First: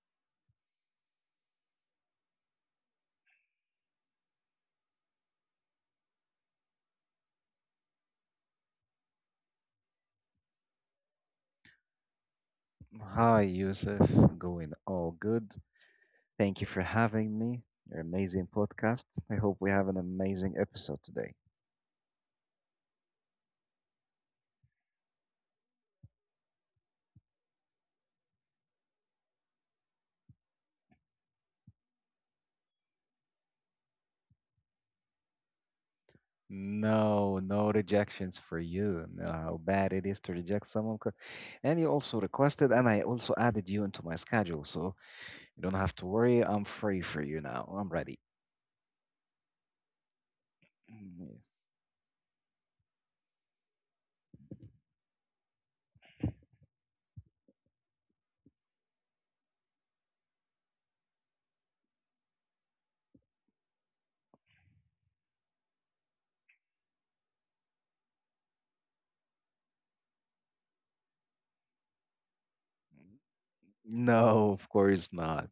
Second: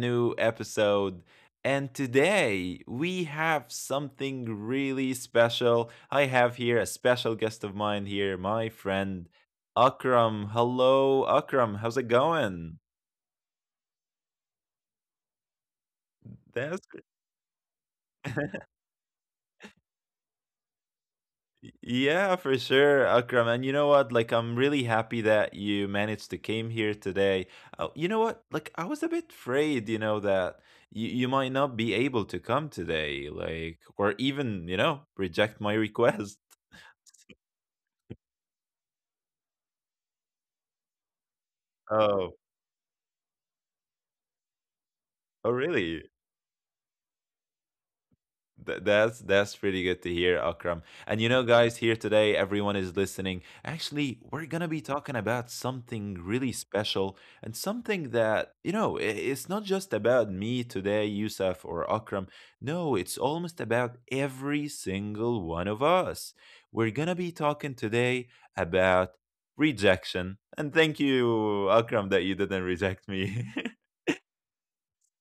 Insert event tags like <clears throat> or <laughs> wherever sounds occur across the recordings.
new episode. And today we have something really special. I have here a special guest of mine here, my friend Akram. Hello, Akram. How's it going? Hi, Yusuf. Going all good. Thank you for That's having me. Your amazing podcast. I hope we have an amazing episode today. yeah, for sure, Akram. And you know what? Like, I'm really happy that you managed to came here today. You know what? Like, I was a bit afraid, that you might not be able to come today, like, or even, you know, reject my request. No, no rejections for you. No, how bad it is to reject someone. And you also <laughs> Oh, requested, and I also added you into my schedule. So you don't oh, have to really? worry. I'm free for you now. I'm ready. That's pretty good to hear, Akram. Mm, yes. And you know, guys, here today, everyone is listening. Actually, we're gonna be talking about something really special and something that you know, it's not just about me today, Yusuf or Akram. No, it's almost about every single one of us. We're gonna be talking today about rejection. And thank you, Akram, that you didn't reject me. <laughs> No, of course not.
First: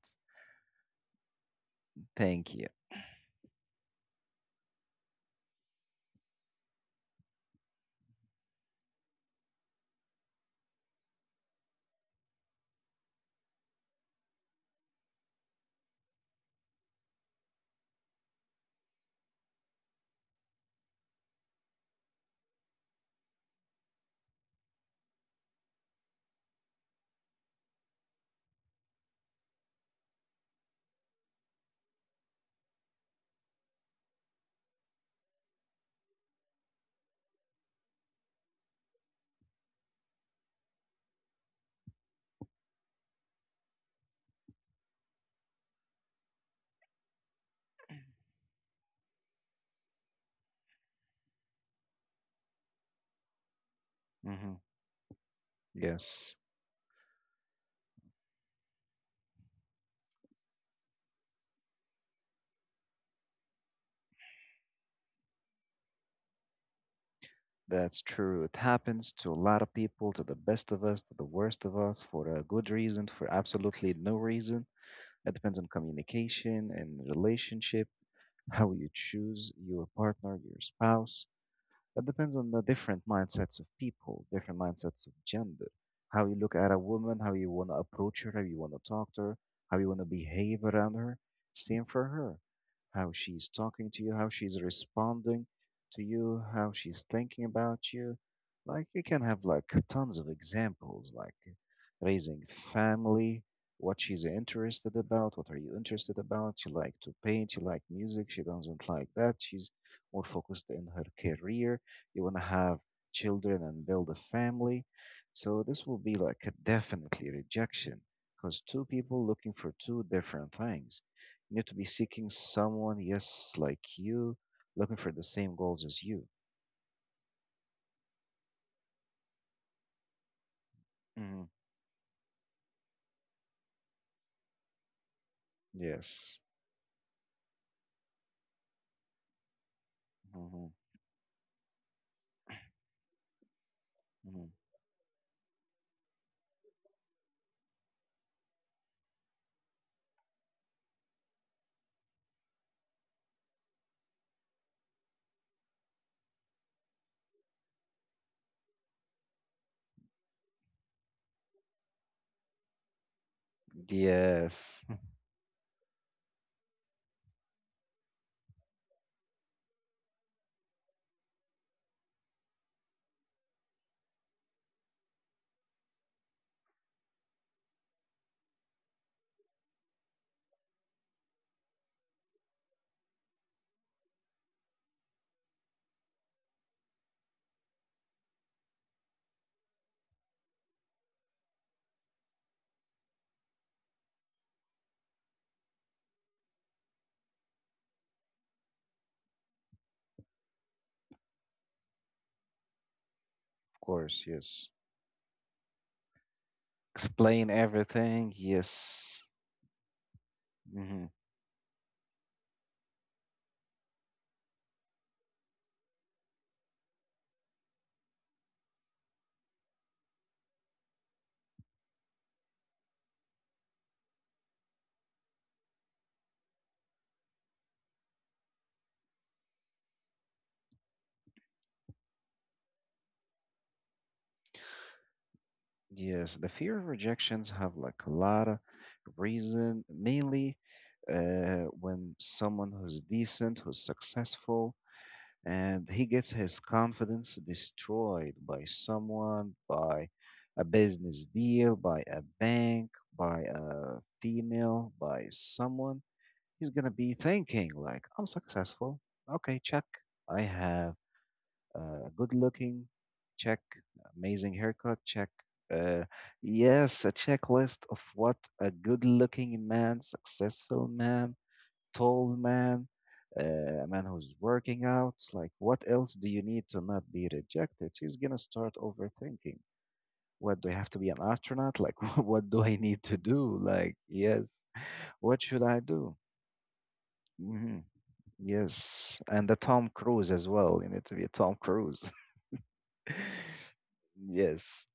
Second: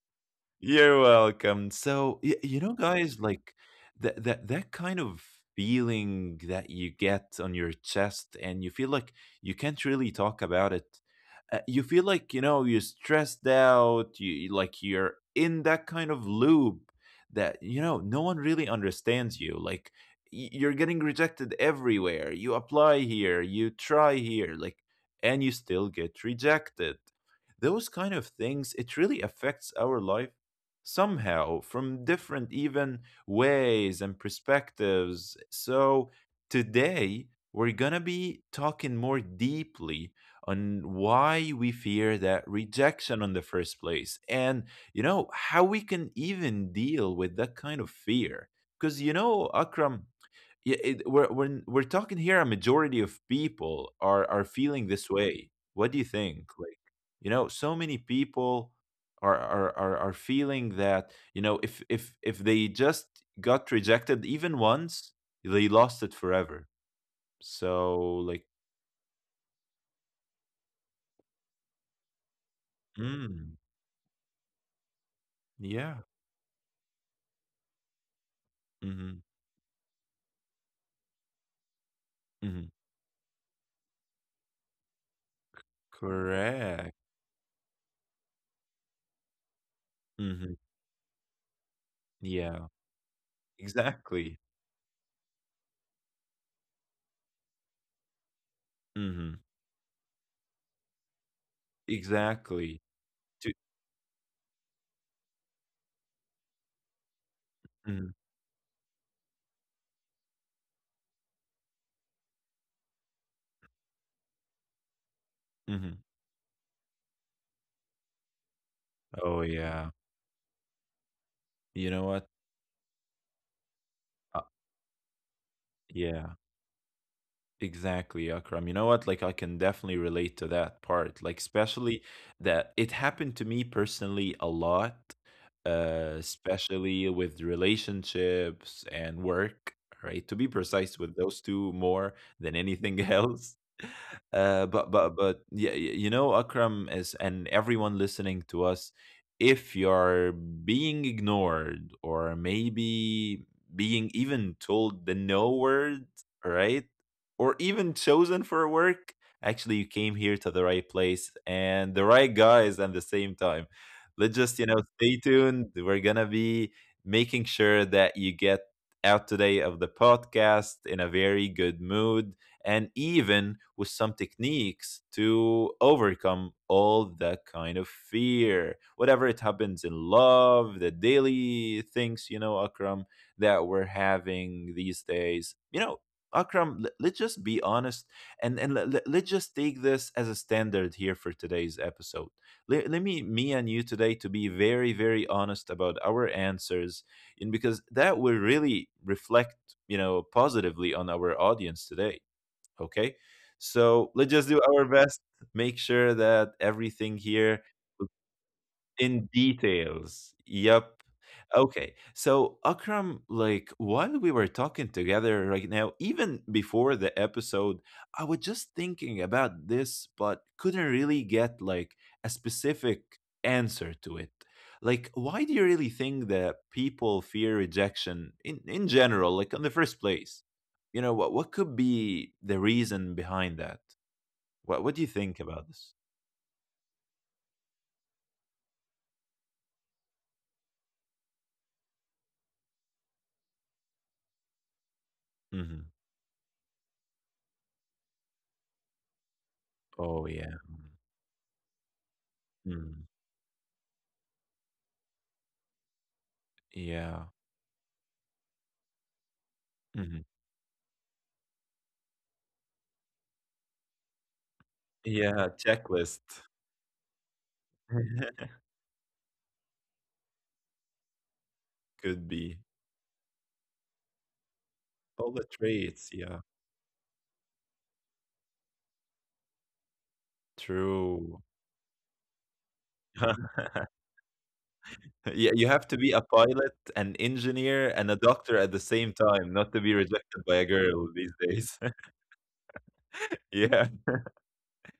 You're welcome. So, Thank you you. know, guys, like that kind of feeling that you get on your chest, and you feel like you can't really talk about it. You feel like you know you're stressed out. You like you're in that kind of loop that you know no one really understands you. Like you're getting rejected everywhere. You apply here, you try here, like, and you still get rejected. Those kind of things, it really affects our life somehow from different even ways and perspectives. So today we're going to be talking more deeply on why we fear that rejection in the first place, and you know how we can even deal with that kind of fear, because you know, Akram, yeah, it, we're talking here. A majority of people are hmm feeling this way. What do you Yes. think? Like, you know, so many people are feeling that you know, if they just got rejected even once, they lost it forever. So That's like, true. It happens to a lot of people, to the best of us, to the worst of us, for a good reason, for mm, absolutely no reason. It depends on yeah, communication and relationship, <laughs> how you mm-hmm, choose your partner, your spouse, that depends on the mm-hmm, different mindsets of people, different mindsets of gender, how you look at a correct, woman, how you want to approach her, how you want to talk to her, how you want to mm-hmm, behave around her. Same for her, yeah, how she's talking to you, how exactly, she's responding to you, how she's thinking about you. Like you can mm-hmm, have like tons of examples, like raising exactly. family, To, what she's interested about, what are you interested about? She like to paint, she like mm-hmm, music, she doesn't like that. She's more focused in her career. You want to have children and build a family. So this mm-hmm. will be like a definitely rejection because two people Oh looking for yeah, two different things. You need to be you know what? seeking someone, yes, like you, Uh, looking for the same goals as you. yeah. Exactly, Akram. You know what? Like, I can definitely relate to that part. hmm Like, especially that it happened to me personally a lot, Yes. especially with relationships and work, right? To be hmm precise, with those two more than anything <laughs> else. hmm But yeah, you know, Akram is and everyone listening to us, if you're being ignored or maybe being even told the no word, right? Or even chosen for work, actually you came here to the right place and the right guys at the same time. Let's just, you Yes, know, <laughs> of stay tuned. We're gonna be making sure that you get out today of the podcast in a very good mood, and even with some techniques to overcome all that kind of fear whatever it happens in love, the daily things, you know, Akram, that we're having these days. You know, Akram, let's just be honest, and let's just take this as a standard here for today's episode. Let me, me and you today, to be very, very honest about our answers, and because that will really reflect, you know, positively on our audience today. Okay. So course, let's just do yes. our best. Make sure that everything Explain here everything, in yes. details. Yep. hmm Okay. So Akram, like while we were talking together right now, even before the episode, I was just thinking about this, but couldn't really get like a specific answer to it. Like, why do you really think that people fear rejection in general, like in the first place? You know, what could be the reason behind that? What do you think about this? Yes, the fear of rejections have like a lot of reason, mainly when someone who's decent, who's successful, Mhm. and he gets his confidence destroyed by someone, by Oh, yeah. a business deal, by a bank, Mm. by a female, by someone, he's gonna be Yeah. thinking like, I'm successful. Okay, check. Mhm. I have good looking, check, amazing haircut, check. Yeah, Uh, checklist. yes, a checklist of what <laughs> a good looking man, successful man, Could tall be. man, a man who's working out, All the like what traits, else do yeah. you need to not be rejected? He's gonna start overthinking. What do I have to be an True. astronaut? Like, <laughs> what do I need to do? <laughs> Like, yes, what Yeah, should you I have to be do? a pilot, an hmm engineer, and a doctor at the same Yes, time, and the not to Tom be Cruise rejected as by a well. You girl need to be a these Tom days. <laughs> Cruise. Yeah. Yes.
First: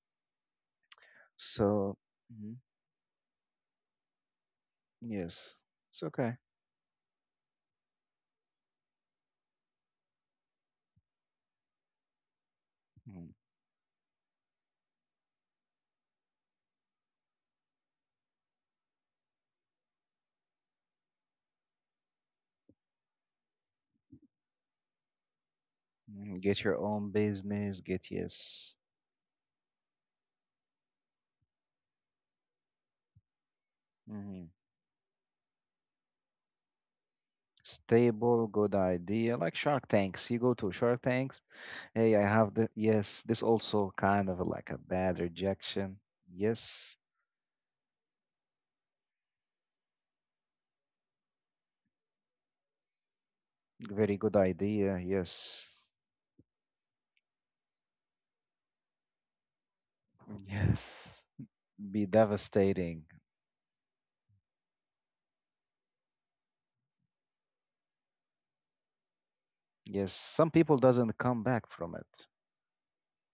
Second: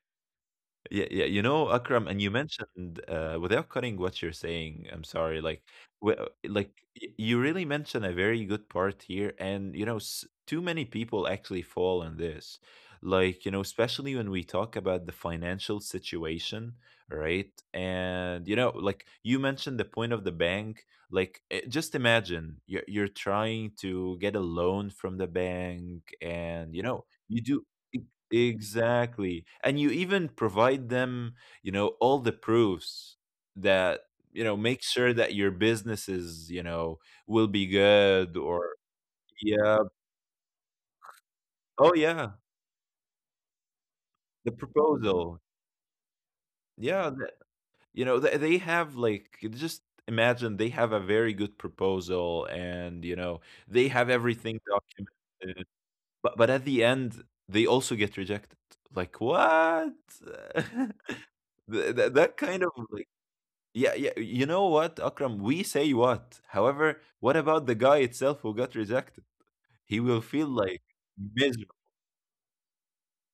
Yeah, yeah, you know, So, Akram, and you mhm, mentioned without cutting what you're saying, I'm sorry, yes, like, it's okay. like you really mentioned a very good part here, and you know, too many people actually fall in this, Mhm, like, you know, especially when we talk about the financial situation, right? And you know, like you mentioned the point of the bank, like, eh, just imagine you're trying to get a loan from the bank, mhm. Get and your you know, own you do. business, get yes, Exactly. And you even provide them, you know, all the proofs that, mhm, you know, make sure that your businesses, you know, will be good stable, good or, idea. Like yeah. Shark Tanks, you go to Shark Tanks. Oh, Hey, I yeah. have the yes, this also kind of The like a bad proposal. rejection. Yes, Yeah. You know, they have like, just imagine they have a very good proposal and, you know, they have very good everything idea. Yes. documented. But at the end, they also get rejected. Like, what? <laughs> Yes. Be That kind of devastating. yeah, yeah. You know what, Akram? We say what. However, what about the guy itself who got rejected? He Yes, will feel some people like doesn't come back miserable. from it.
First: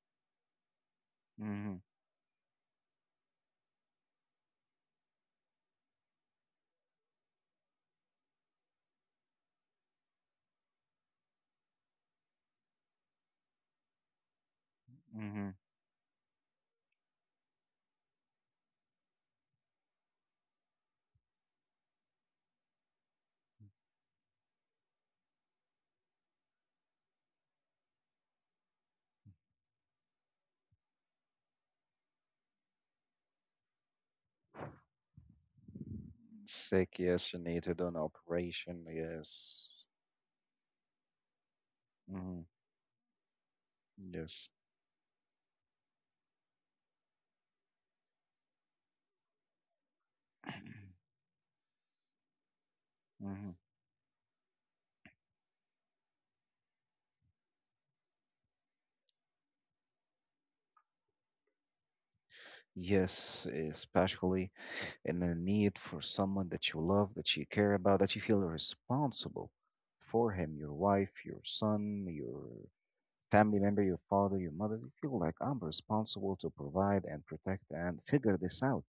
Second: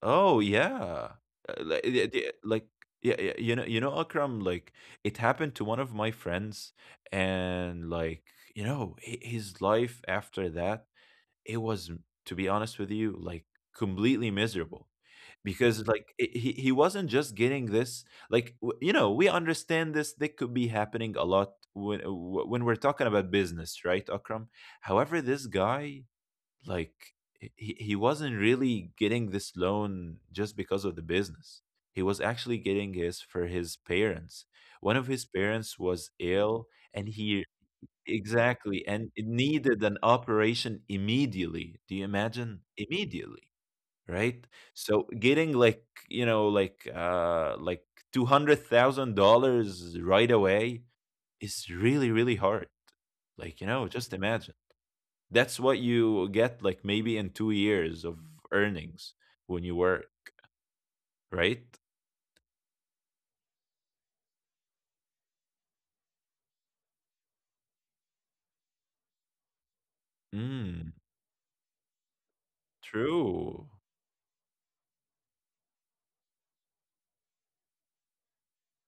Oh yeah, hmm like like, yeah, yeah. You know, Akram. Like it happened to one of my friends, and like you know, his life after that it was, to be honest with you, like completely miserable hmm because like it, he wasn't just getting this like you know we understand this they could be happening a lot when when we're talking about business, right, Akram? However, this guy like he wasn't really getting this loan just because of the business, he was actually getting this for his parents. One of his parents was ill, Sick, and yes, and he needed an operation, exactly, and it needed yes. an operation immediately. Do you hmm imagine? Immediately, right? Yes. So getting like, you know, like $200,000 right away <clears throat> is really, really hard. hmm Like, you know, just imagine. That's what you get like maybe in 2 years of earnings when you work, right? Yes, especially in the need for someone that you love, that you care about, that you feel responsible for him, your Mm, wife, your son, your family true. member, your father, your mother. You feel like I'm responsible to provide and protect and figure this out.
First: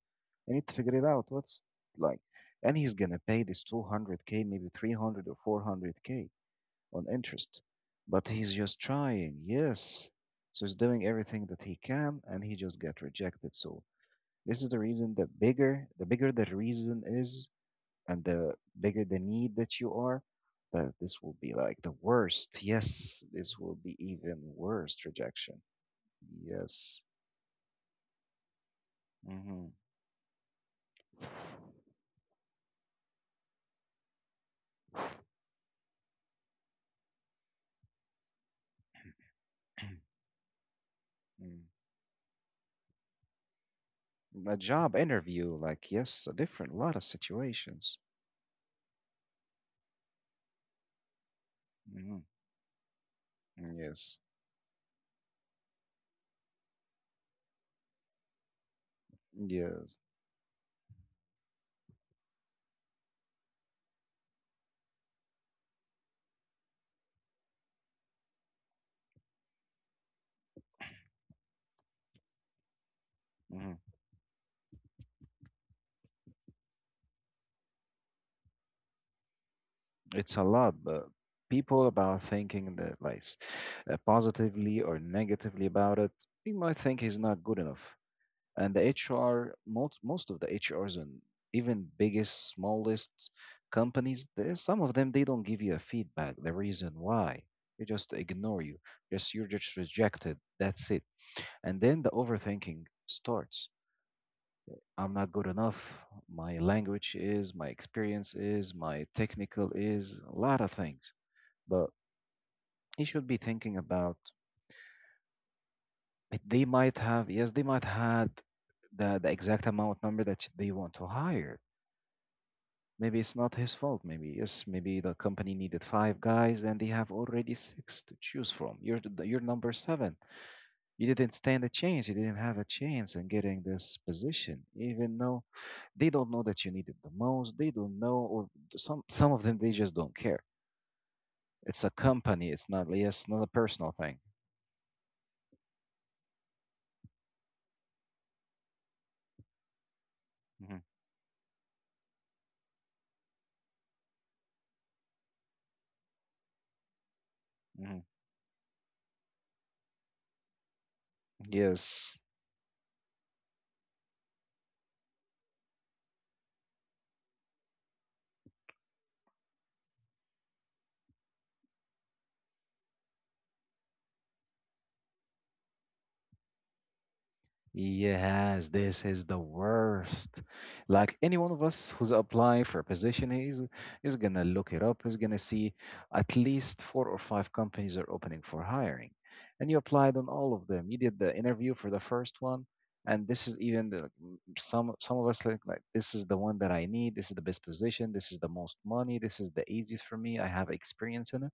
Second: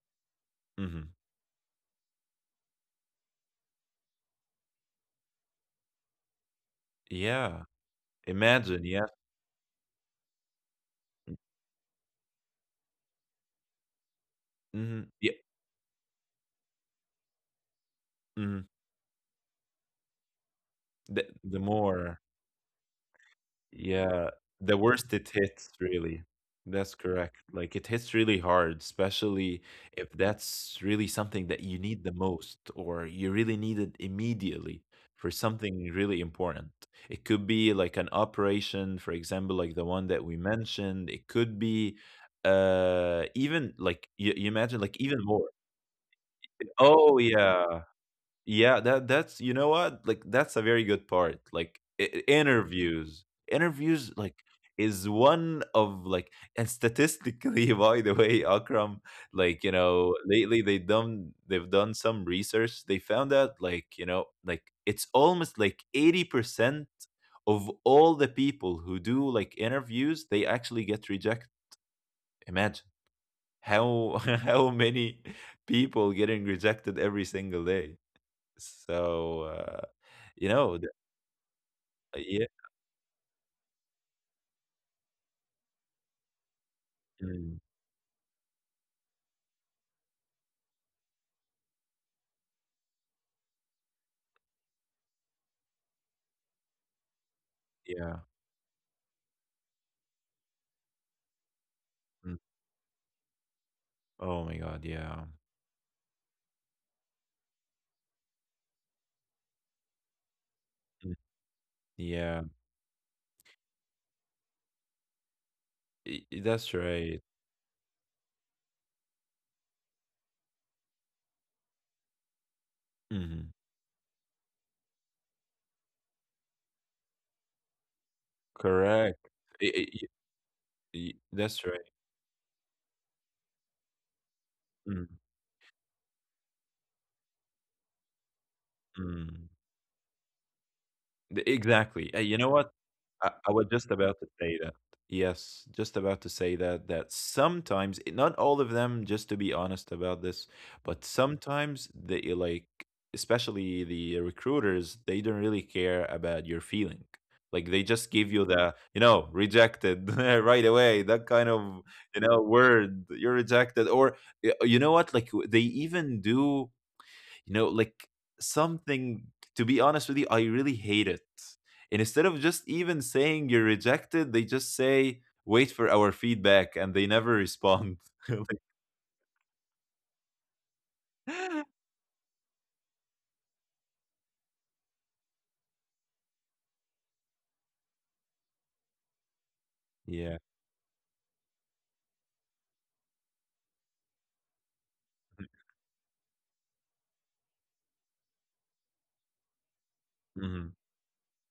I need to figure it Hmm. out. Like, and he's gonna pay this 200k, maybe 300 or 400k on interest. Yeah. But he's just Imagine, yeah. trying, yes. So he's doing everything that he can and he just got rejected. So this is the Hmm. reason the Yeah. bigger the reason is, and the Hmm. bigger the need that you are, that this will be The like the more. worst. Yes, this will be Yeah, even the worst worst it rejection. hits, really. That's Yes. correct. Like it hits really hard, especially Mm-hmm. if that's really something that you need the most or you really need it immediately for something really important. It could be like an operation, for example, like the <clears throat> one that we mentioned. It could Mm. be even like you A imagine job like even more. interview, like yes, a different lot of Oh yeah. situations. Yeah, that that's you know what? Like that's a very good part. Like I hmm interviews. Interviews Yes, like is one of like and statistically <laughs> by the way, Akram, like you yes. know, lately they've done some research. They found out like, you know, like it's almost like 80% of all the people who do like interviews, they actually get rejected. Imagine Mhm. how <laughs> how many people getting rejected every single day. So, It's a you lot, know, the but people about yeah, thinking that like positively or negatively about it, we might think he's not mm, good enough. And the HR, most of the HRs and even biggest, smallest companies, there some of them they don't give you a feedback. The reason why they just yeah, ignore you. Just you're just rejected. That's it. And then the mm. overthinking starts. Oh my God, I'm yeah, not good enough. My language is, my experience is, my technical is, a lot of things. mm, But yeah, you should be thinking about it. I They that's might right. have, yes, they might had the exact amount number that they want to hire. Maybe it's Mhm, not his fault. Maybe yes, maybe the company needed five guys and they have already six to choose from. You're the, correct. you're number I y seven. You y didn't stand a That's right. chance. You didn't have a chance in getting this position, Mm, even though they don't know that you need it the most. They don't know, or some of mm. them they just don't care. The It's a Exactly. You company. know It's what? not. Yeah, it's I not a I was personal just about thing. to say that. Yes, just about to say that that sometimes, eh, not all of them, just to be honest about this, hmm but sometimes they like, especially the recruiters, they don't really care about your feeling. Like they hmm just give you the, you know, rejected <laughs> right away, that kind of, Yes. you know, word, you're rejected. Or you know what? Like they even do you know, like something, to be honest with you, I really hate it. And instead of just even saying you're rejected, they just say, wait for our feedback, and they never respond. <laughs> Yes, this is the worst. Like any one of Like, us who's applying for a position, he's is gonna look it up. He's gonna see at least four or five companies are opening for hiring, and you applied on yeah. all of them. You did the interview for the first one, and this is even the, like, some of us like this is the one that I need. This is the best position. This is the most money. This is the easiest for me. I Hmm. have experience in it,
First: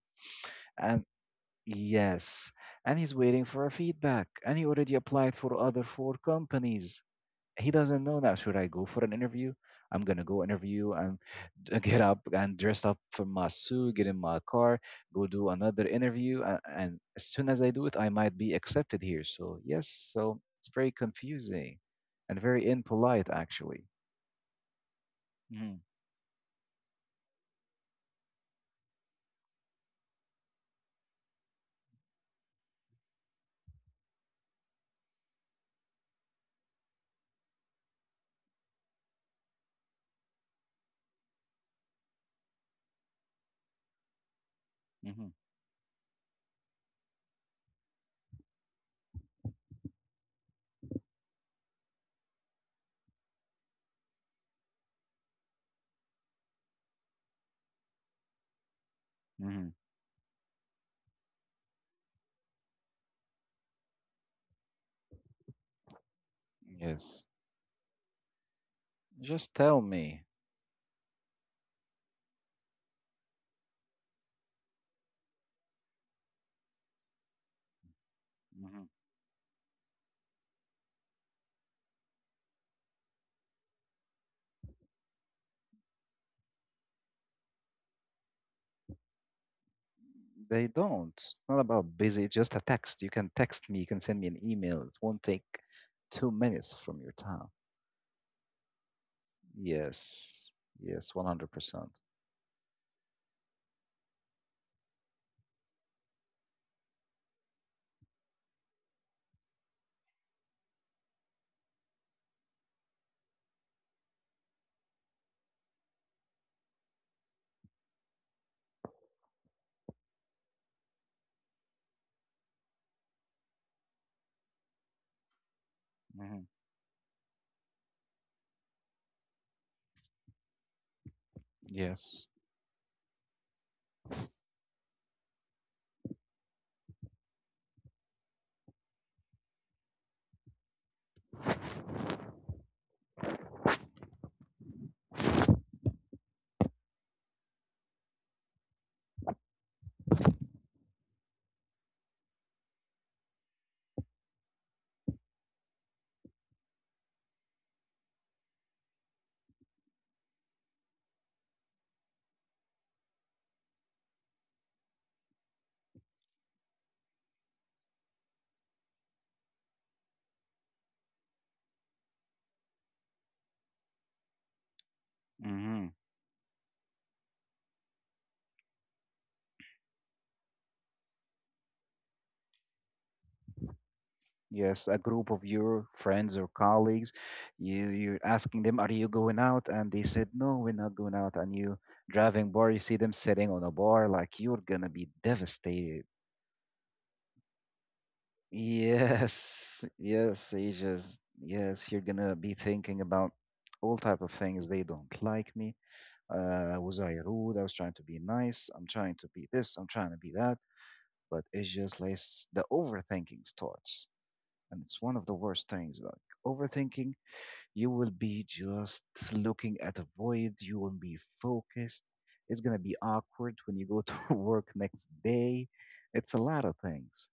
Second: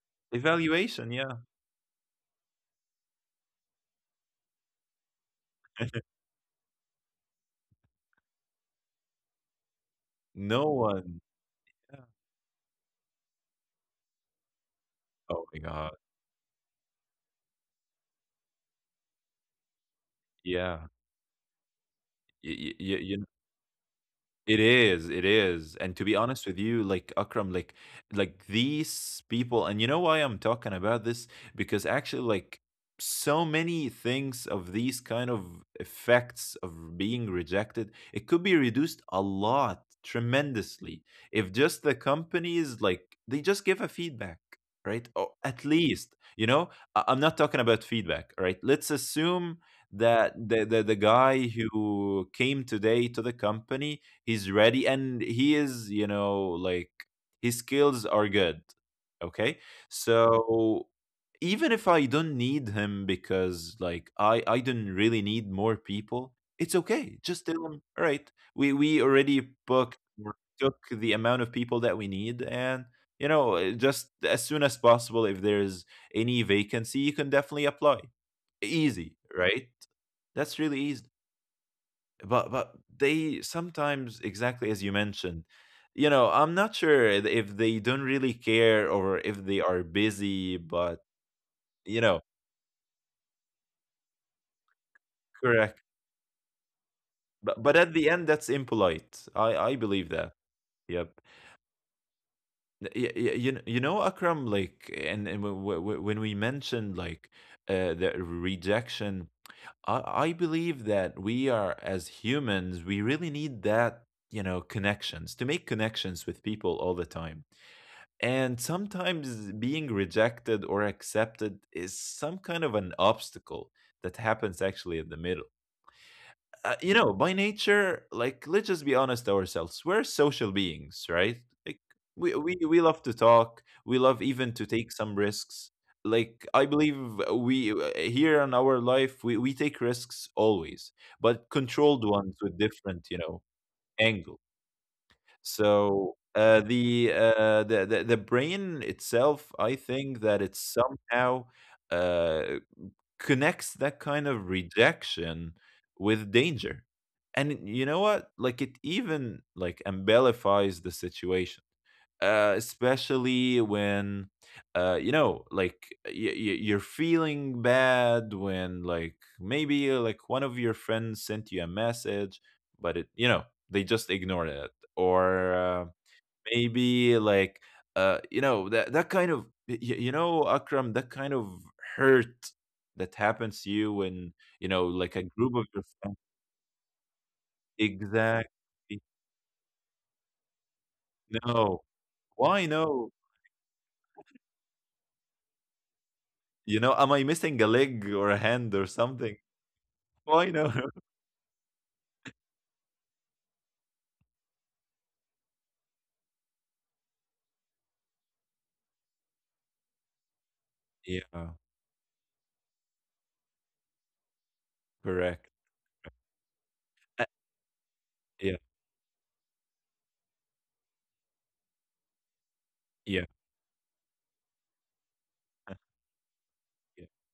and Evaluation, yeah. yes, and he's waiting for a feedback, and he already applied for other four companies. He doesn't know now. Should I go for an interview? I'm gonna go No interview and one. <laughs> Get Yeah. up and dress up for my suit, get in my car, go Oh do my another God. interview, and, as soon as I do it, I might be accepted here. So yes, so it's Yeah. very confusing and very You, impolite, actually. it is, it hmm is. And to be honest with you, like Akram, like these people, and you know why I'm talking about this? Because actually, like so many things of these kind of effects of being rejected, it could be reduced a lot, tremendously, if just the companies like they just give a feedback, right? Or hmm at least, you know, I'm not talking about feedback, right? Let's assume that the guy who came today to the company he's ready and he is like his skills are good. Okay, hmm so even if I don't need him, because like I don't really need more people, it's okay, Yes, just tell him, all right, we already just tell booked me. or took the amount of people that we need, and you know, just as soon as possible, if there's any vacancy, you can definitely apply. Mm-hmm. Easy, right? That's really easy. But they sometimes, exactly as you mentioned, you know, I'm not sure if they don't really care or if they are busy, They but don't. It's not about you know. busy, it's just a text. You can text me, you can send me an email. It won't take Correct. 2 minutes from your time. But at the end that's impolite, I believe that. Yes. Yep. Yes, 100%. You know Akram, like and when we mentioned like the rejection, I believe that we, are as humans, we really need that, you know, connections, to make connections with people all the time. And sometimes being rejected or accepted is some kind of an obstacle that happens actually in the middle. hmm You know, by nature, like, let's just be honest ourselves, we're social beings, right? Like Yes. we love to talk, we love even to take some risks. Like I believe we, here in our life, we take risks always, but controlled ones with different, you know, angles. So, the, the brain itself, I think that it somehow uh, connects that kind of rejection with danger, and you know what? Like it even like embellifies the situation, especially when you know, like you're feeling bad when, like, maybe like one of your friends sent you a message, but it, you know, they just ignored it. Or. Hmm Maybe like, you know that kind of, you know, Akram, that kind of hurt that happens to you when, you know, Yes, a like a group of group of your your friends. friends or colleagues, you, you're Exactly. asking them, are you going out? And they said, no, we're not going out. And you No. driving Why bar, you see no? them sitting on a bar, like you're going to be devastated. You know, am I missing a leg or a hand or something? Yes, Why yes, no? <laughs> ages. Yes, you're gonna be thinking about all type of things. They don't like me. Was I rude? I was trying to be nice. I'm trying to be this. I'm trying to be that. But Yeah. it's just like the overthinking starts, and it's one of the Correct. worst things. Like overthinking, Uh, you will be yeah. just looking at a void. You won't be focused. It's gonna be Yeah. awkward when you go to <laughs> work next day. uh, It's a lot of yeah. things.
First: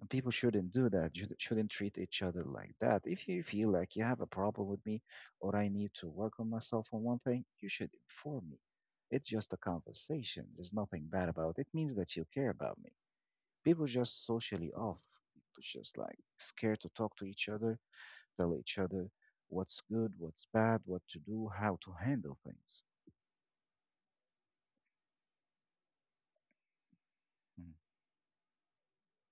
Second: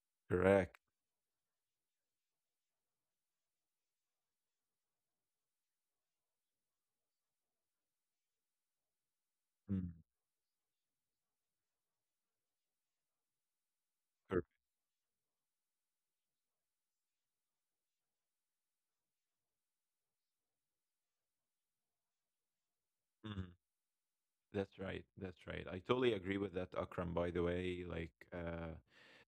And people shouldn't Correct. do that. You shouldn't treat each other like that. If you feel like you have a problem with me or I need to work on myself on one thing, you should inform me. It's just a Mm, conversation. There's nothing bad about it. It means that you care about me. People just correct. socially off. People just like scared to talk to each other, tell each other what's good, what's bad, what to do, how to handle things. Mm. That's right. That's right. I totally agree with that, Akram, by the Mm-hmm. way. Like,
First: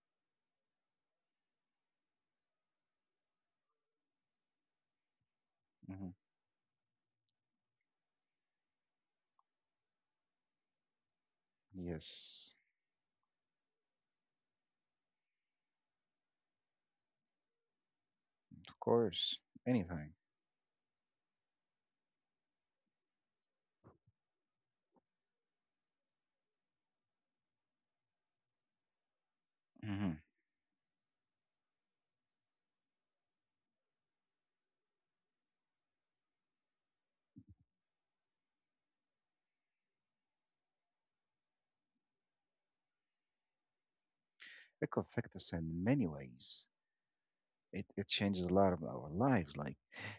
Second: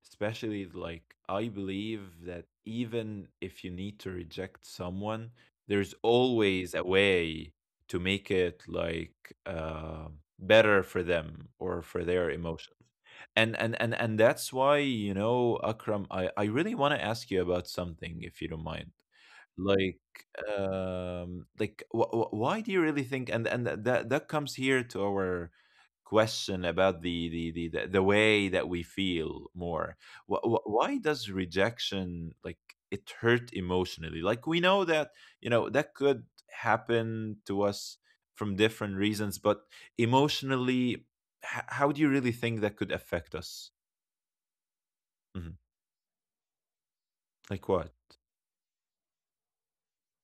especially like, I believe that even if you need to reject someone, there's Mm-hmm. always a way to make it like, uh, better for them or for their Yes, emotions. And that's why, you know, Akram, I really want to ask you about something, if you don't of mind. course. Like Anything. Like, why do you really think, and that comes here to our question about the way that we feel more. hmm Why does rejection like, it hurt emotionally? Like, we know that, you know, that could happen to us from different reasons, but emotionally, how do you really think that could affect us? It could affect Mhm. us in many ways. Like what? It changes a lot of our lives. Like,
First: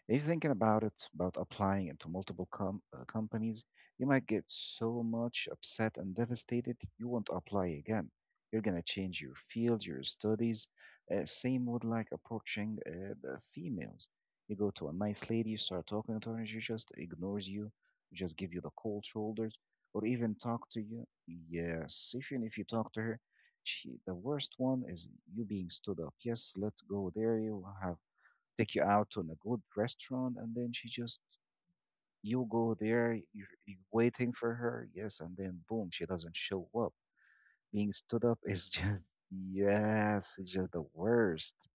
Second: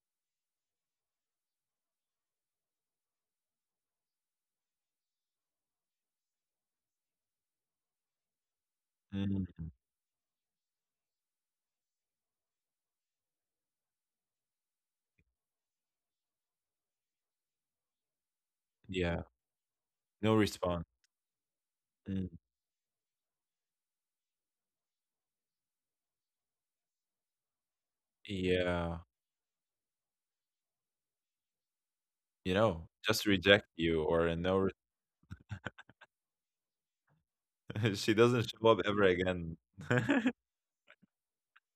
if you're thinking about it, about applying into multiple companies, you might get so much upset and devastated, you won't apply again. You're gonna change your Mhm. field, your studies. Same with like approaching the females. You go to a nice lady, you start talking to her, and she just ignores you, just give you the cold Yeah. shoulders, or even No talk to response. you. Yes, Mm, even if you talk to her, gee, the worst one is you being stood up. Yes, let's go there. You have take you yeah. out to a good restaurant, and then she just you You go know, there. just reject You're you waiting or for no. her. Yes, and then boom, she doesn't show up. Being <laughs> She stood up doesn't show is <laughs> up ever just again. <laughs> yes, it's just the worst.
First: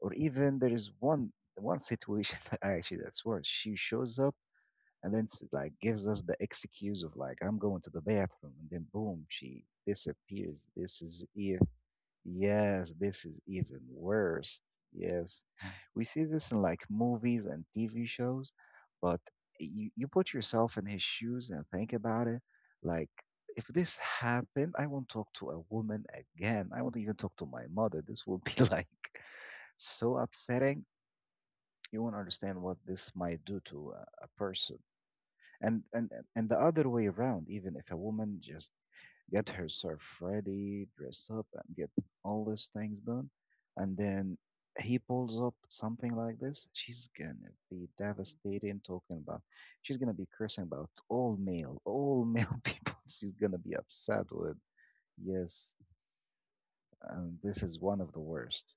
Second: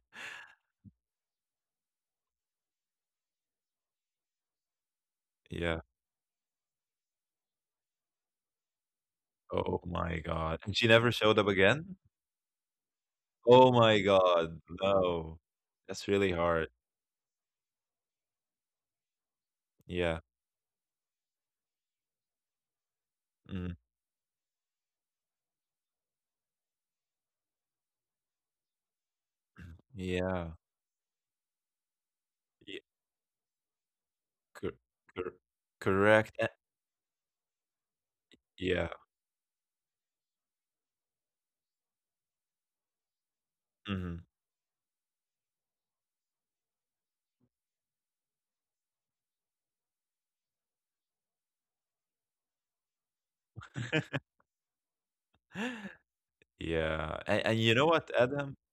Or even there is one situation <laughs> that actually that's worse. She shows up and then like Yeah. gives us the excuse of like I'm going to the bathroom, and then boom, she Oh my god. disappears. And she This never is showed up yeah, again? yes, this is Oh even my god. worse. No. Yes. We That's see really this in hard. like movies and TV shows, but you Yeah. put yourself in his shoes and think about it. Like, if Mm. this happened, I won't talk to a woman again. I won't even talk to my mother. This will be <laughs> like so Yeah. upsetting. You won't understand what Yeah. this might do to a Cor person. cor And, and Correct. and Eh, the other way around, even if a woman just yeah. get herself ready, dress up, and get all these things done. And Mhm. then he pulls up something like this. She's gonna be devastated talking about. She's gonna be cursing about all male <laughs> people. She's gonna be upset with. Yes, <gasps> Yeah. and this And you is know one of what, the Adam? worst.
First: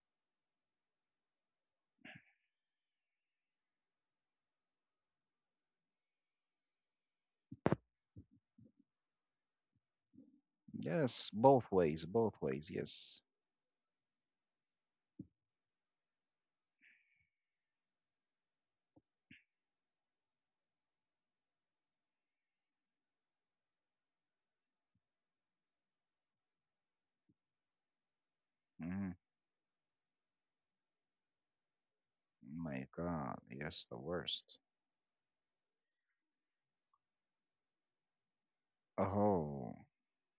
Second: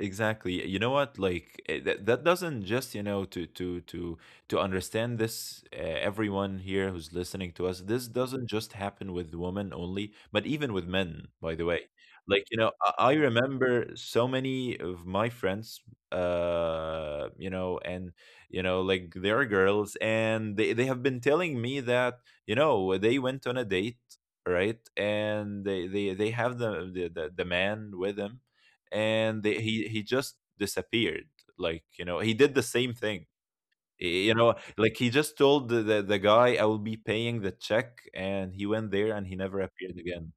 Exactly. You know what? Like, that doesn't just, you know, to understand this. Everyone here who's listening to us, this doesn't just happen with women only, but even with men. Yes, By the both way, ways, both like, you ways. know, I Yes. remember so many of my friends. You know, and you know, like, they are girls, and they have been telling me that, you know, they went on a date, right? And they have the man with them, Hmm. and they, he just disappeared. Like, you know, he did the My same thing. God, yes, the You know, worst. like, he just told the guy, "I will be paying the check," and he went there and he never Oh, appeared again.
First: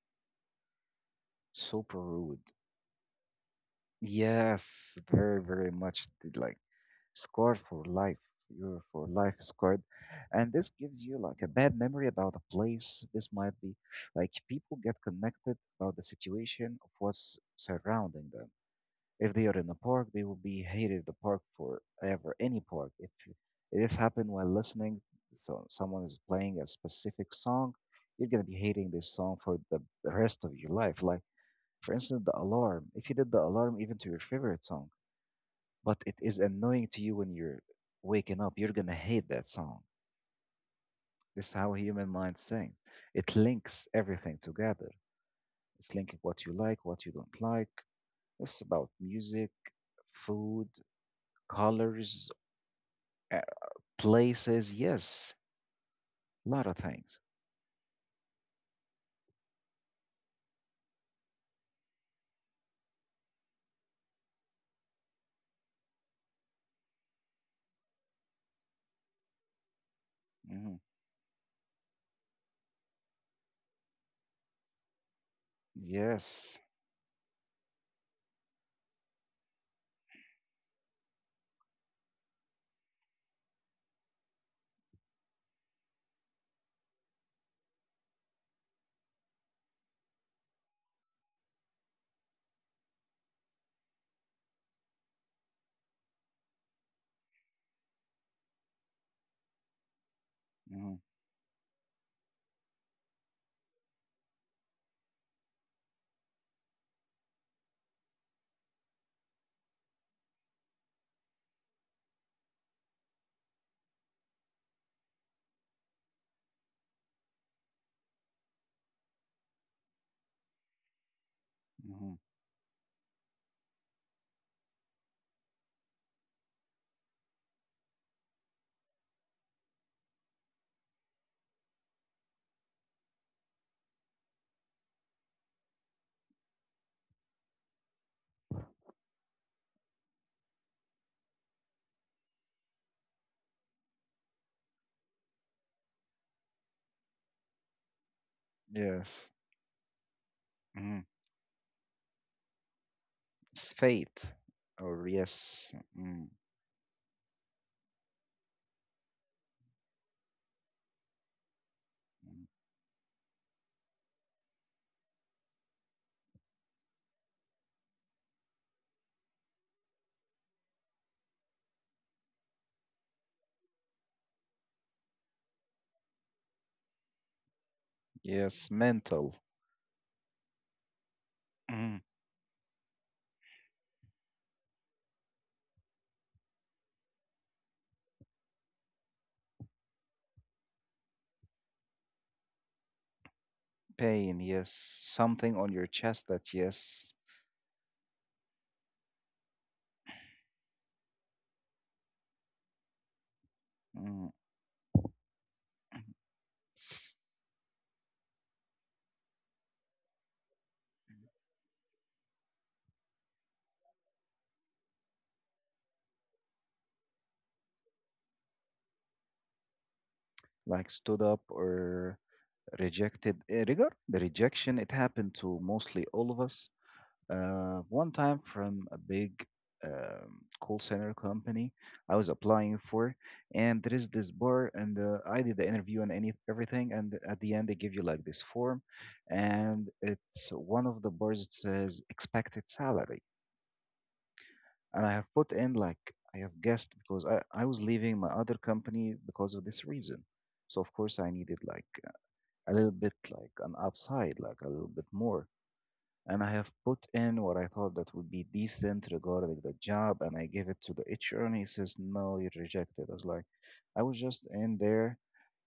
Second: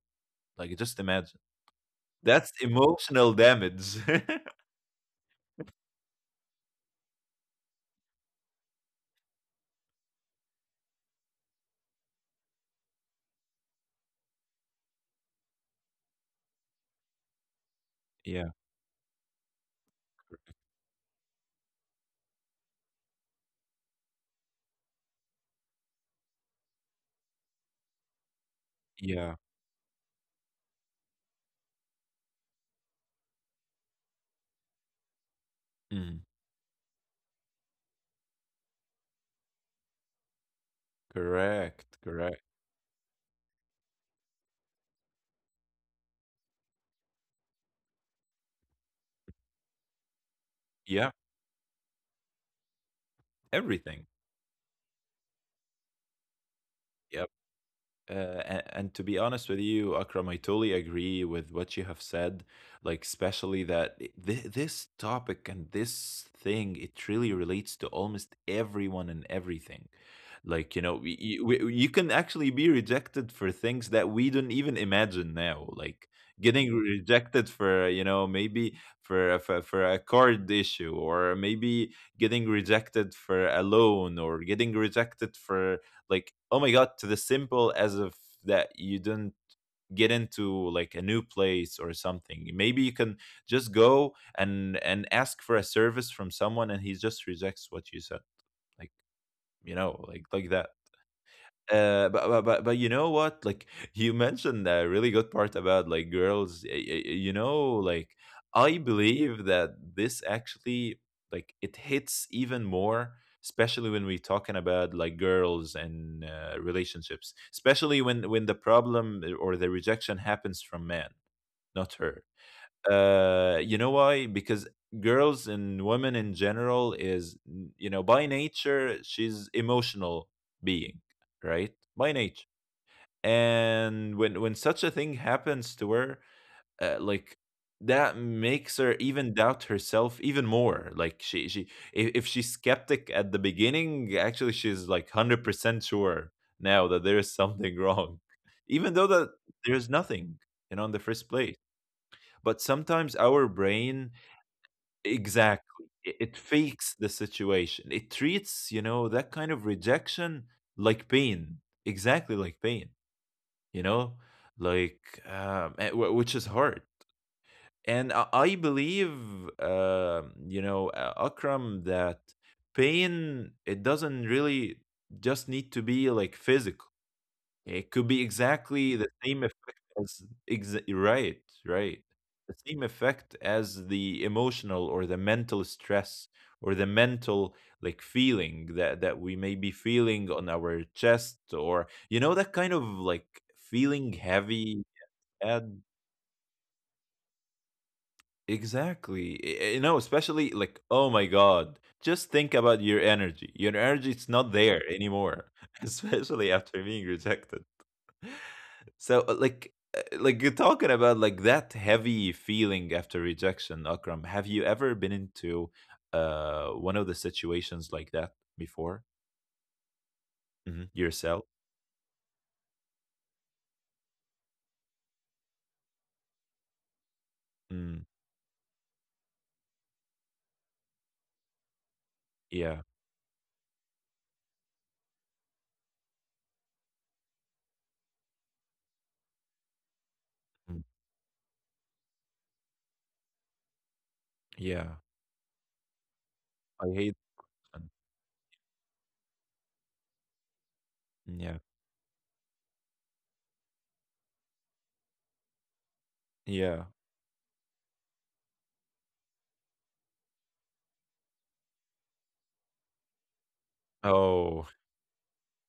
Like, just imagine, super that's rude. emotional damage. <laughs> Yes, very, very much, like, scarred for life. You're for life <laughs> scarred. And this gives you like a bad memory about a place. This might be, like, people get connected about the situation of what's surrounding them. Yeah. If they are in a park, they will be hated the park forever, any park. If you- This happened while listening, so someone is playing a specific song. You're gonna be hating this Yeah. song for the rest of your life. Like for instance, the alarm. If you did the alarm even to your favorite song, but it Mm. is annoying to you when you're waking up. You're gonna hate that song. This is how Correct, human mind correct. sings. It links everything together. It's linking what you like, what you don't like. It's about music, food, Yeah, colors, uh, everything. places. Yes, lot of things. And to be honest with you, Akram, I totally agree with what you have said. Like, especially that this topic and this thing, it really relates to almost everyone and everything. Like, Hmm. you know, you can actually be rejected for things that we don't even imagine now. Like, Yes. getting rejected for, you know, maybe for, for a card issue, or maybe getting rejected for a loan, or getting rejected for, like, oh my god, to the simple as if that you didn't get into like a new place or something. Maybe you can just go and ask for a service from someone and he just rejects what you said, like, you know, like that. Hmm. But you know what? Like, <laughs> you mentioned a really good part about like girls. You know, like, I believe that this actually, like, it hits even more, especially when we're talking about like girls and, relationships. Especially when the problem, or the rejection, happens from man, not Hmm. her. You know why? Because girls and women in general is, you know, by nature, she's emotional being, right? By nature. And when such a thing happens to her, like, that makes her even doubt herself even more. Like she if she's skeptic at the beginning, actually she's like 100% sure now that there is something wrong, <laughs> even though that Yes. there's nothing, you know, in the Hmm. first place. But sometimes our It's brain, fate, or yes, exactly. It, mm, it fakes the situation. It treats, you know, that kind of rejection like pain. Exactly mm, like pain, you know, like, which is hard. And I believe, you know, Akram, that pain, it doesn't really just need to be like physical. It could be yes, exactly the mental, same effect as, exa right, mm, right. The same effect as the emotional or the mental stress, or the mental like feeling that we may be feeling on our chest, or you know, that kind of like feeling pain. Yes, heavy. something on And your chest that, yes. exactly, you know, especially like, oh my god, just think about your energy. Your energy, it's Mm. not there anymore. <laughs> Especially after being rejected. So, like, you're talking about Mm. like that heavy feeling after rejection, Akram. Have you ever been into one of the situations like that before, hmm, Like stood yourself? up or rejected, regard the rejection. It happened to mostly all of us. Mm, One time from a big call center company I was yeah, applying for, and there is this bar, and I did the interview and any everything, and at the end they give you like this form, and it's mm, one of the bars that says expected salary, yeah. and I have put in, like, I have I guessed, hate because I was them. leaving my other company because of this reason, so of course I Yeah, needed like a little bit like an upside, like a little bit more, and I have yeah. put in what I thought that would be decent regarding the job, and I gave it to the HR, and he says, "No, you're rejected." I was like, "I was just Oh, in there."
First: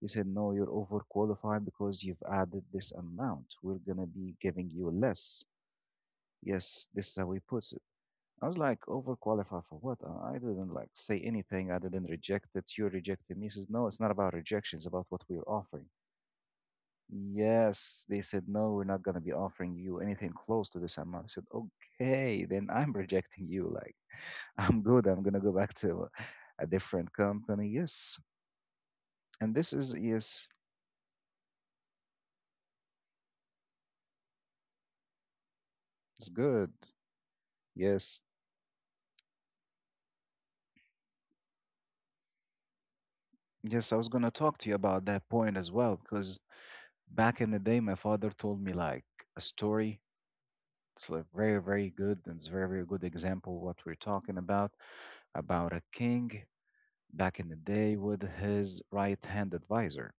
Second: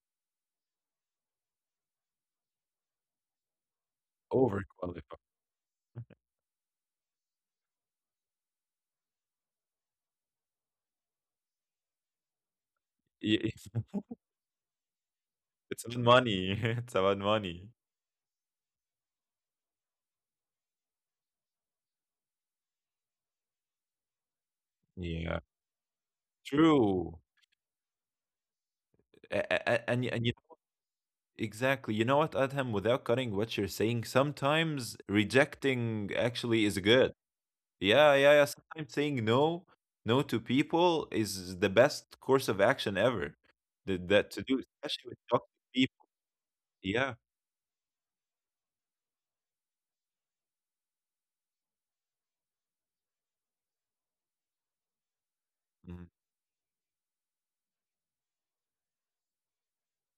He said, "No, you're overqualified because you've added this amount. We're gonna be giving you overqualified. less." Yes, this is how he puts it. I was like, "Overqualified for what? I didn't like say anything. I didn't reject it. You rejected me." Y- He says, <laughs> "No, it's not about rejection. It's about what we're It's offering." about money. <laughs> It's about money. Yes, they said, no, we're not going to be offering you anything close to this amount. I said, okay, then I'm rejecting you. Like, <laughs> I'm good. I'm going Yeah, to go back to a different true. company. Yes. And this is, And and you, yes, exactly. You know what, Adham? Without cutting what you're saying, sometimes rejecting it's actually good. is good. Yeah, Yes. yeah, yeah. Sometimes saying no, no to people is the best course of action ever. Yes. I That, was going that to to talk do, to you about especially with that toxic point as well, people. because Yeah. back in the day, my father told me like a story. It's like very, very good. And it's very, very good example what we're talking about a Mm, king back in the day with his right hand advisor.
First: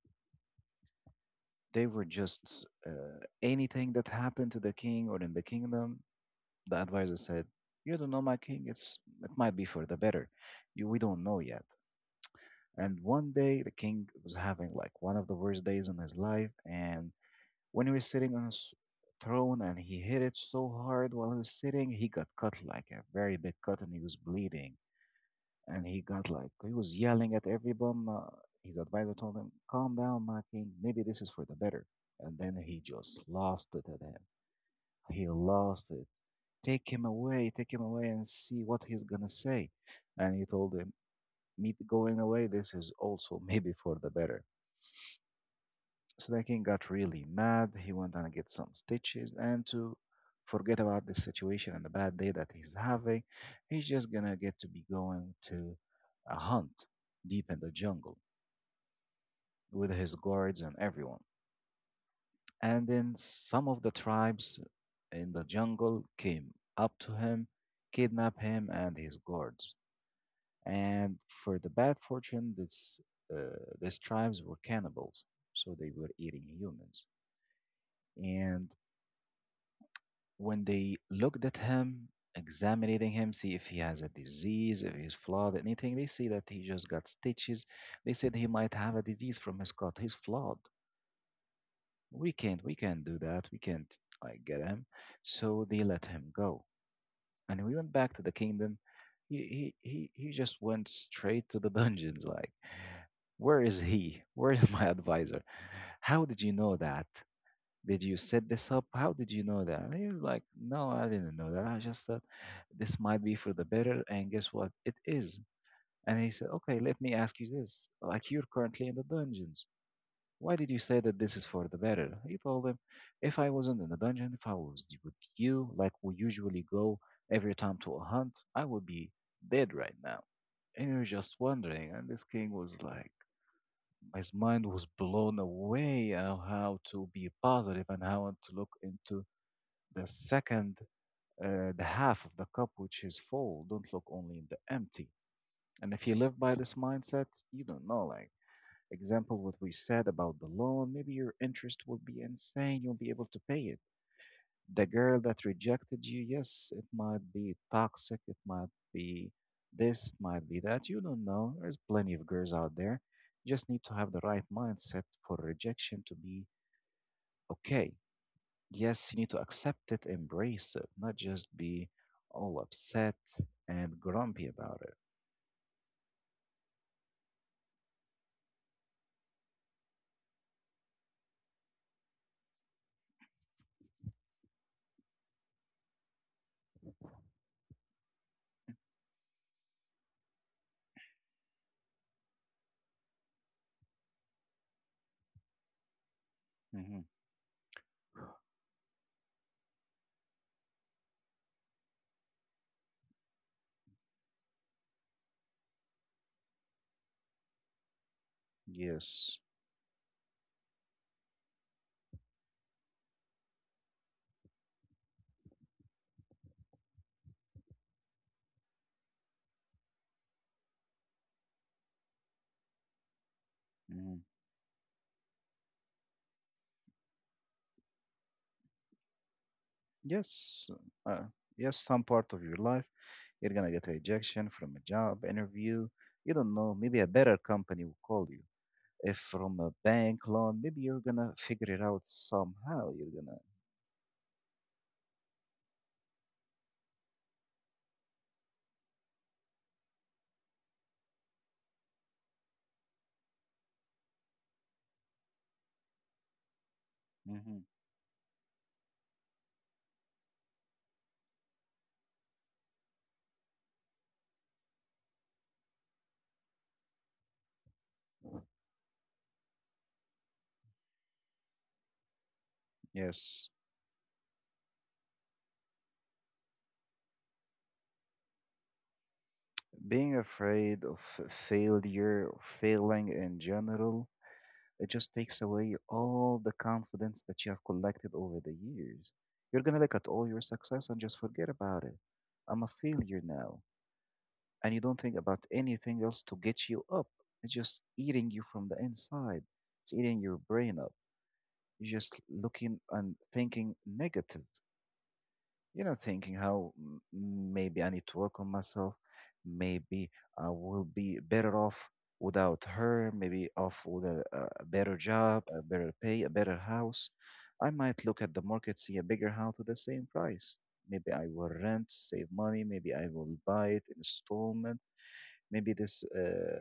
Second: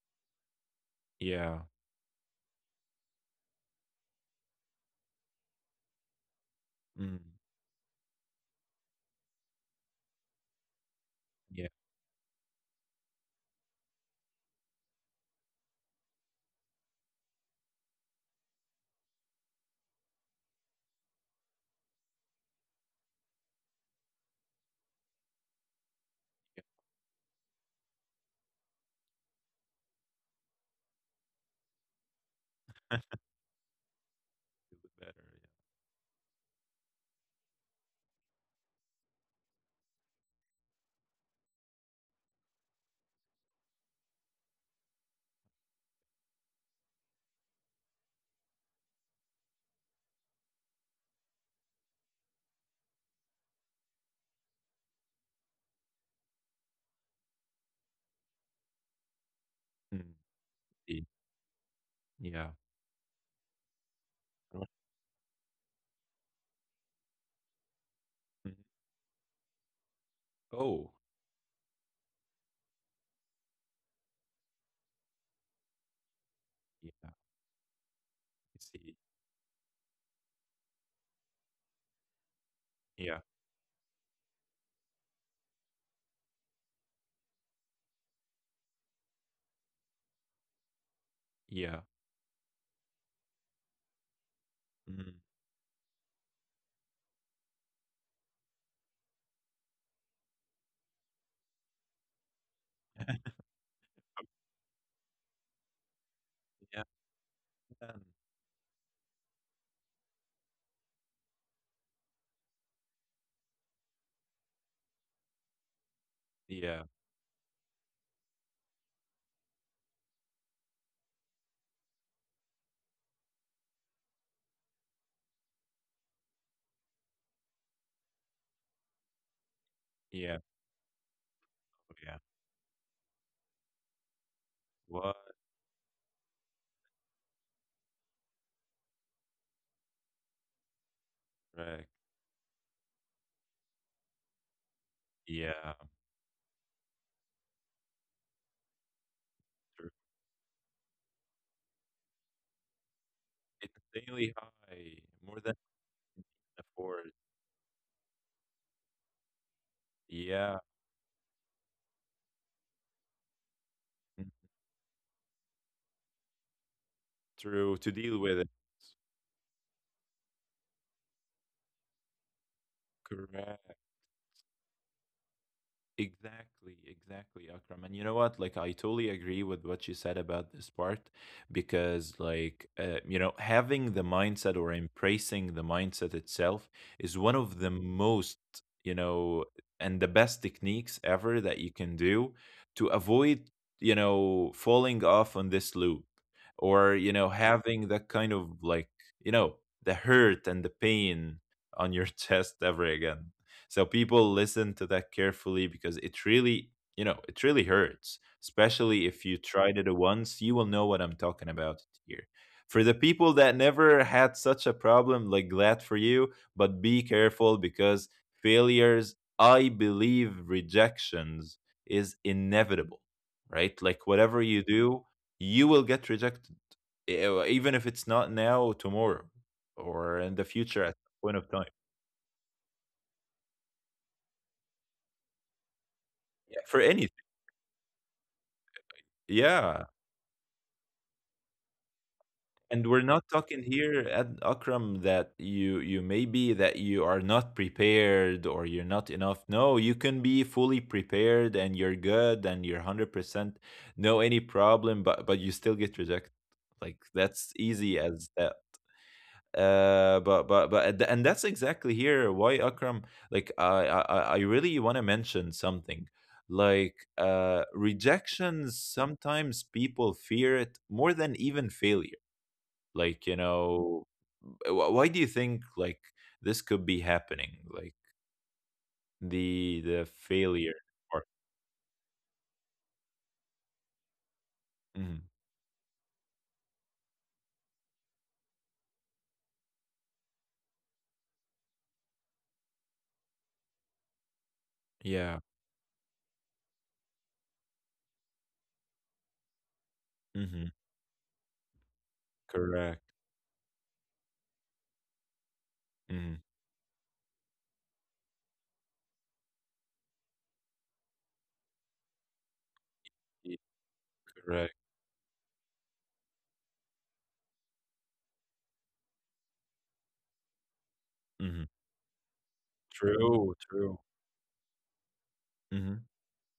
yeah. They were just, anything that happened to the king or in the kingdom. The advisor Mm, said, "You don't know my king. It might be for the better. We don't know yet." yeah. And one day, the king was having like one of the worst days in his life, and when he was sitting on his throne and he hit it so hard while he was sitting, he got cut like a very big cut, and he was bleeding. And he got like, Yeah. he was yelling at everyone. His advisor told him, "Calm down, my king. Maybe this is for the better." And then he just lost it at him. It's better. He lost it. "Take him away, take him away, and see what he's going to say." And he told him, "Me going away, this is also maybe for the better." So the king got really mad. He went and get some stitches and to forget about the situation and the bad day that he's having. He's just going to get to be going to a hunt deep in the jungle, with Yeah. Mm, his guards and indeed. everyone. Yeah. And then some of the tribes Mm, in the jungle came up to him, kidnapped mm. him and his guards. Oh. And for the bad fortune, uh, these tribes were cannibals, so they were eating humans. Yeah. I And see. when they looked at him, examining Yeah. him, see if he has a disease, if he's flawed, anything, they see that he just got stitches. They said he might have a disease from his cut. He's flawed. Yeah. We can't do that, we can't, like, get him. Mm, So they let him go, and we went back to the kingdom. He just went straight to the <laughs> dungeons. Like, where is he, where is <laughs> my advisor? How did you know yeah. that? Man. Did you set this up? How did you know that? And he was like, no, I didn't know that. I just thought this might be for the better, and guess what, it is. And he said, okay, Yeah. let me ask you this. Like, you're currently in the dungeons. Why did you say that this is for the better? He told him, if I wasn't in the dungeon, if I was with you, like we usually go every time to a hunt, I would be dead right now. Yeah. And you're just wondering. Oh, And yeah. this king was like, his mind was What? blown away of how to be positive and how to look into the second, Right. the half of the cup, which is full. Don't look only in the empty. Yeah. And if you live by this mindset, you don't know, like, example, what we True. said about the loan. Maybe your interest will be insane. You'll be able to pay It's it. insanely The high, girl more that than I rejected you, can yes, it afford. might be toxic. It might be this. It might Yeah. be that. You don't know. There's plenty of girls out there. You just need to have the Mm, right mindset for rejection to be true. To okay. deal with it. Yes, you need to accept it, embrace it, not just be all upset Correct. and grumpy about Exactly, exactly, Akram. And you know what? Like, I totally agree with what you said about this part, because, like, you know, having the mindset or embracing the mindset itself it. is one of the most, you know, and the best techniques ever that you can do to avoid, you know, falling off on this loop, or, Hmm. you know, having that kind of like, you know, the hurt and the pain on your <laughs> chest ever again. So people, listen to that carefully, because it really, you know, it really hurts. Especially if you Yes. tried it once, you will know what I'm talking about here. For the people that never had such a problem, like, glad for you, but be careful, because failures, I believe, rejections is inevitable, right? Like, Hmm. whatever you do, you will get rejected. Even if it's not now, tomorrow, or in the Yes. future at some Uh, point of time. yes, some part of your life, you're gonna get a rejection from a job interview. You don't Yeah. know. For Maybe a anything. better company will call you. If from a Yeah. bank loan, maybe you're gonna figure it out And somehow. we're You're not gonna. talking here at Akram that you maybe that you are not prepared or you're not enough. No, you can be fully prepared and you're good and you're 100%, no any problem, but you still get rejected. Like, that's Hmm. easy as that. But and that's exactly here why, Akram. Like, I really want to mention something. Like, rejections, sometimes people fear it more than even failure. Like, you Yes. know, wh why do you think, like, this could be happening? Like, the Being failure afraid of part. Failure, or failing in general, it just Mhm. takes away all the confidence that you have collected over the years. You're going to look at all your success and just forget about it. I'm a failure now. And you don't think Yeah. about anything else to get you up. It's just eating you from the inside, it's eating your Mhm. brain up. You're just looking Correct. and thinking negative, you know, thinking Mhm. how, "Maybe I need to work on myself, maybe I will be better off without her, maybe off with a Correct. better job, a better pay, a better house. I might look at the market, see a bigger house with the same price. Maybe I will Mhm. rent, save money. Maybe I will True, buy it in true. installment. Maybe this Mhm.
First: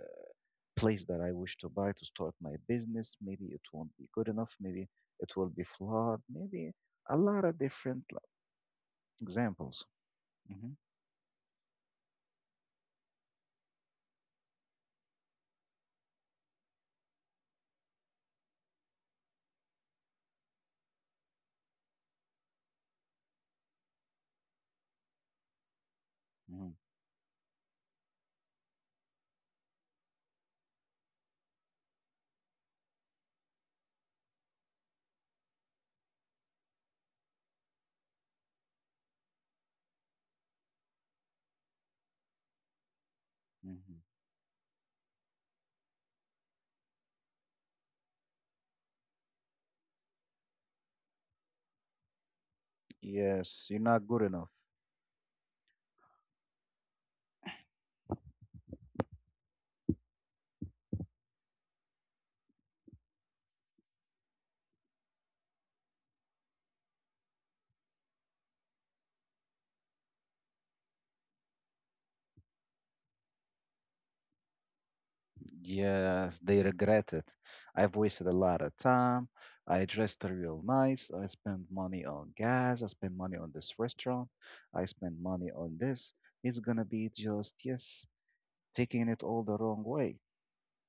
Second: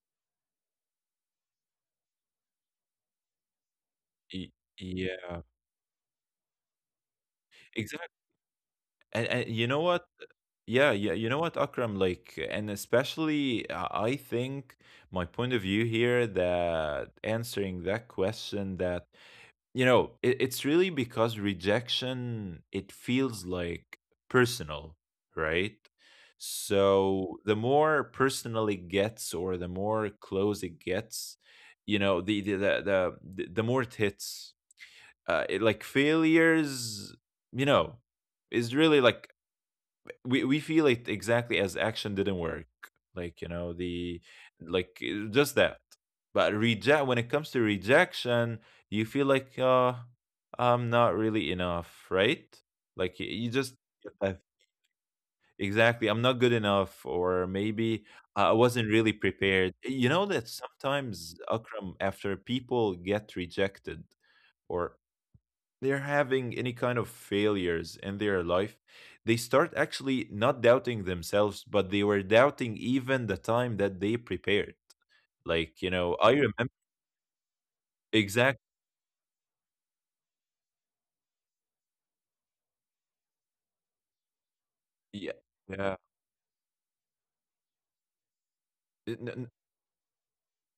place that I wish to buy to start my business, maybe it won't be good enough. Maybe it Yeah. will be flawed. Maybe a lot of different, Exactly, like, and you know examples." what? Mhm. Yeah, yeah, you know what, Akram? Like, and especially, I think my point of view here that answering that question that you know it's really because rejection it feels like personal, right? Hmm. So the more personal it gets or the more close it gets, you know the more it hits, like failures, you know, is really like we feel it exactly as action didn't work, like you know Hmm. the like just that. But reject when it comes to rejection, you feel like I'm not really enough, right? Like you Yes, just you're not good get. enough. Exactly, I'm not good enough, or maybe I wasn't really prepared. You know that sometimes Akram, after people get rejected or they're having any kind of failures in their life, they start actually not doubting themselves, but they were doubting even the time that they prepared. Like, you know, Yes, I they remember. regret it. I've wasted a lot Exactly. of time. I dressed real nice. I spent money on gas. I spent money on this restaurant. I spent Yeah. money on this. It's gonna be just, yes, taking it Yeah. all the wrong way.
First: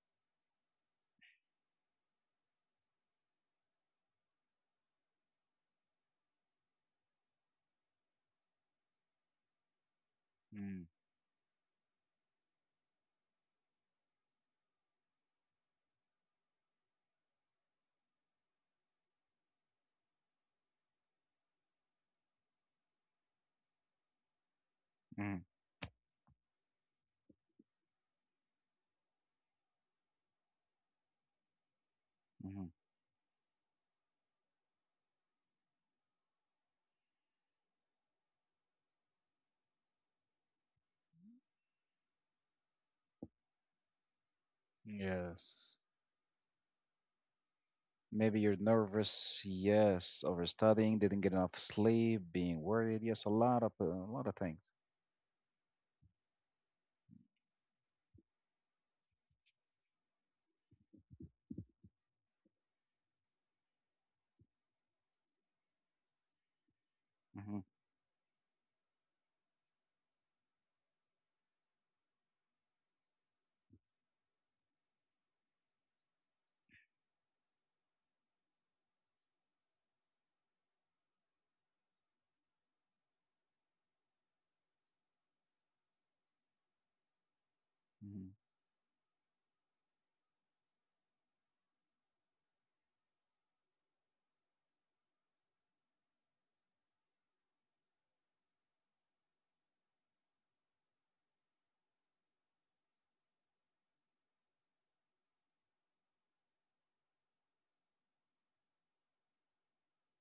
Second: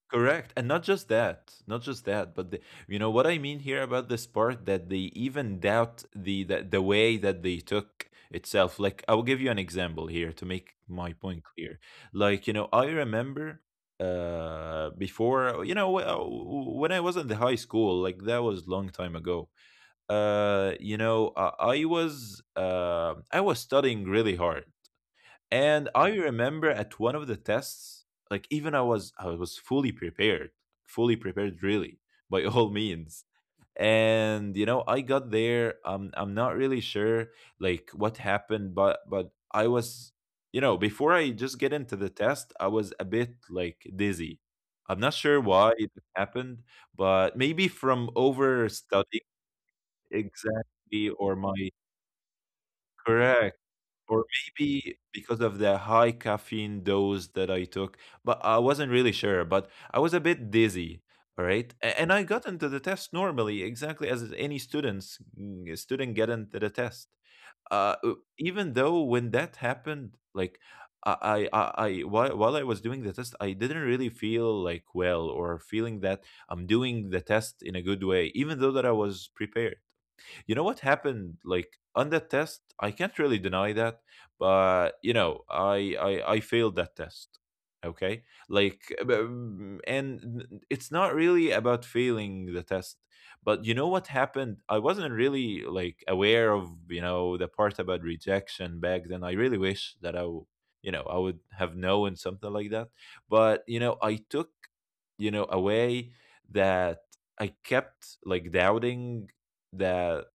Correct. And not just that, not just that, but you know what I mean here about this part that they even doubt the way that they took itself. Like, I'll give you an example here to make Mm-hmm. my point clear. Like, you know, I remember before, when I was in the high school, like that was long time ago. You know, I was studying really hard. Mm-hmm. And I remember at one of the tests, like even I was fully prepared really, <laughs> by all Mm-hmm. means. And you know, I got there. I'm not really sure like what happened, but I was, you know, before I just get into the test, I was a bit like dizzy. I'm not sure why Yes. it happened, but maybe from Maybe over you're studying. nervous, yes, Exactly, overstudying, didn't or get enough my. sleep, being worried, yes, a Correct. lot of uh, a Or lot of things. maybe because of the high caffeine dose that I took, but I wasn't really sure, but I was a bit dizzy, all right? And I got into the test normally, exactly as any students, student get into the test. Hmm. Uh, uh, even though when that happened, like while I was doing the test, I didn't really feel like well or feeling that I'm doing the test in a good way, even though that I was prepared. You know what happened? Like on that test, I can't really deny that, but you know, I failed that test. Okay, Hmm. like, and it's not really about failing the test, but you know what happened? I wasn't really like aware of, you know, the part about rejection back then. I really wish that you know, I would have known something like that. But you know, I took, you know, away that I kept like doubting that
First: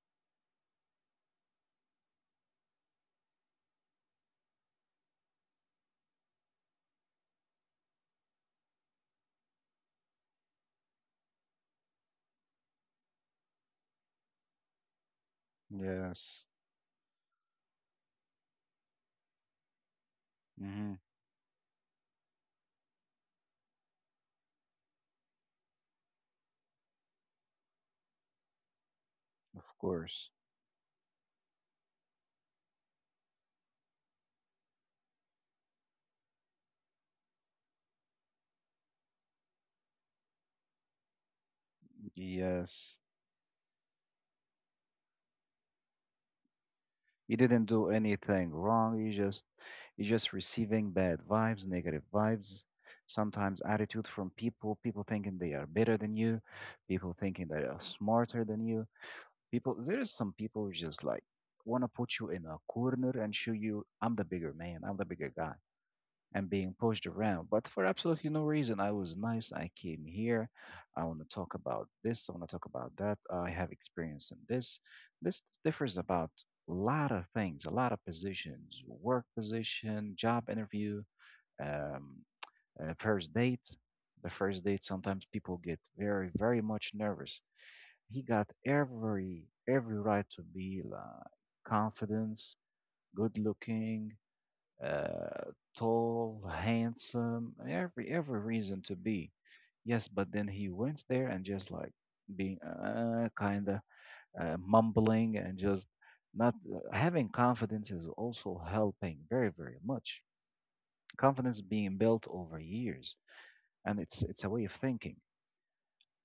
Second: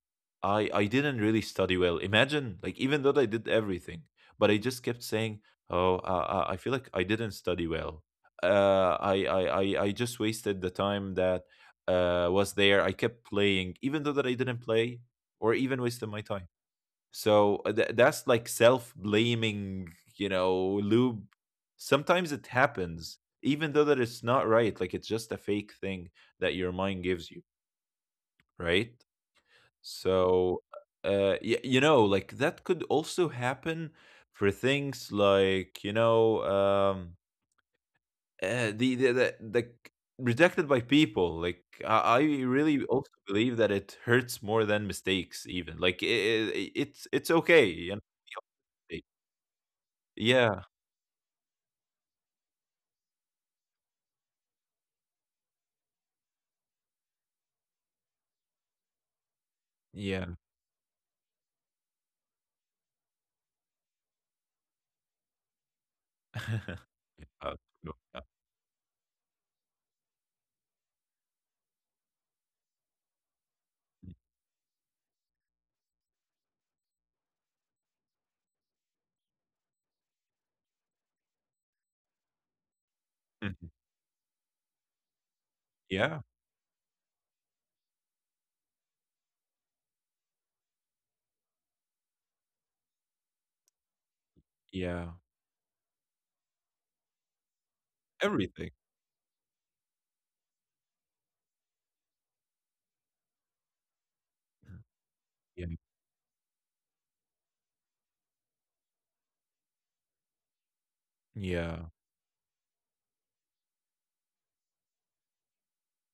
I didn't really study well. Imagine, like, even though I did everything, but I just kept saying, "Oh, I feel like I didn't study well. I just wasted the time that was there. I kept playing, even though that I didn't play, or even wasted my Yes, time." So that's like self blaming, you know, hmm, loop. Sometimes it happens, even though that it's not right. Like it's just a fake thing that your mind gives you, right? of course, So, you know, like that could also happen for things like, you know, the rejected by people. Like, I really yes. also believe that it hurts more than mistakes, even. Like, I it's You didn't okay. do You know? anything wrong. You just Yeah. receiving bad vibes, negative vibes, sometimes attitude from people. People thinking they are better than you, people thinking they are smarter than you. People, there is Yeah. some people who just like want to put you in a corner and show you I'm the bigger man, I'm the bigger guy. And being <laughs> pushed around, Uh, but for no, absolutely no reason. I was nice. I came here. I want to talk about this. I want to talk about that. I have mm, experience in this. This differs about a lot of things, a lot of positions, work position, job interview, um, first mhm. date. The first date, sometimes people get Yeah, very, very much nervous. He got every right to be, like, confidence, good looking, yeah, uh, tall, handsome, every everything. reason to be. Yes, but then he went there and just like being kind of Mhm. mumbling, and Yeah, just not having confidence is also helping very, very much. Confidence being yeah, built over years, and it's a way of thinking,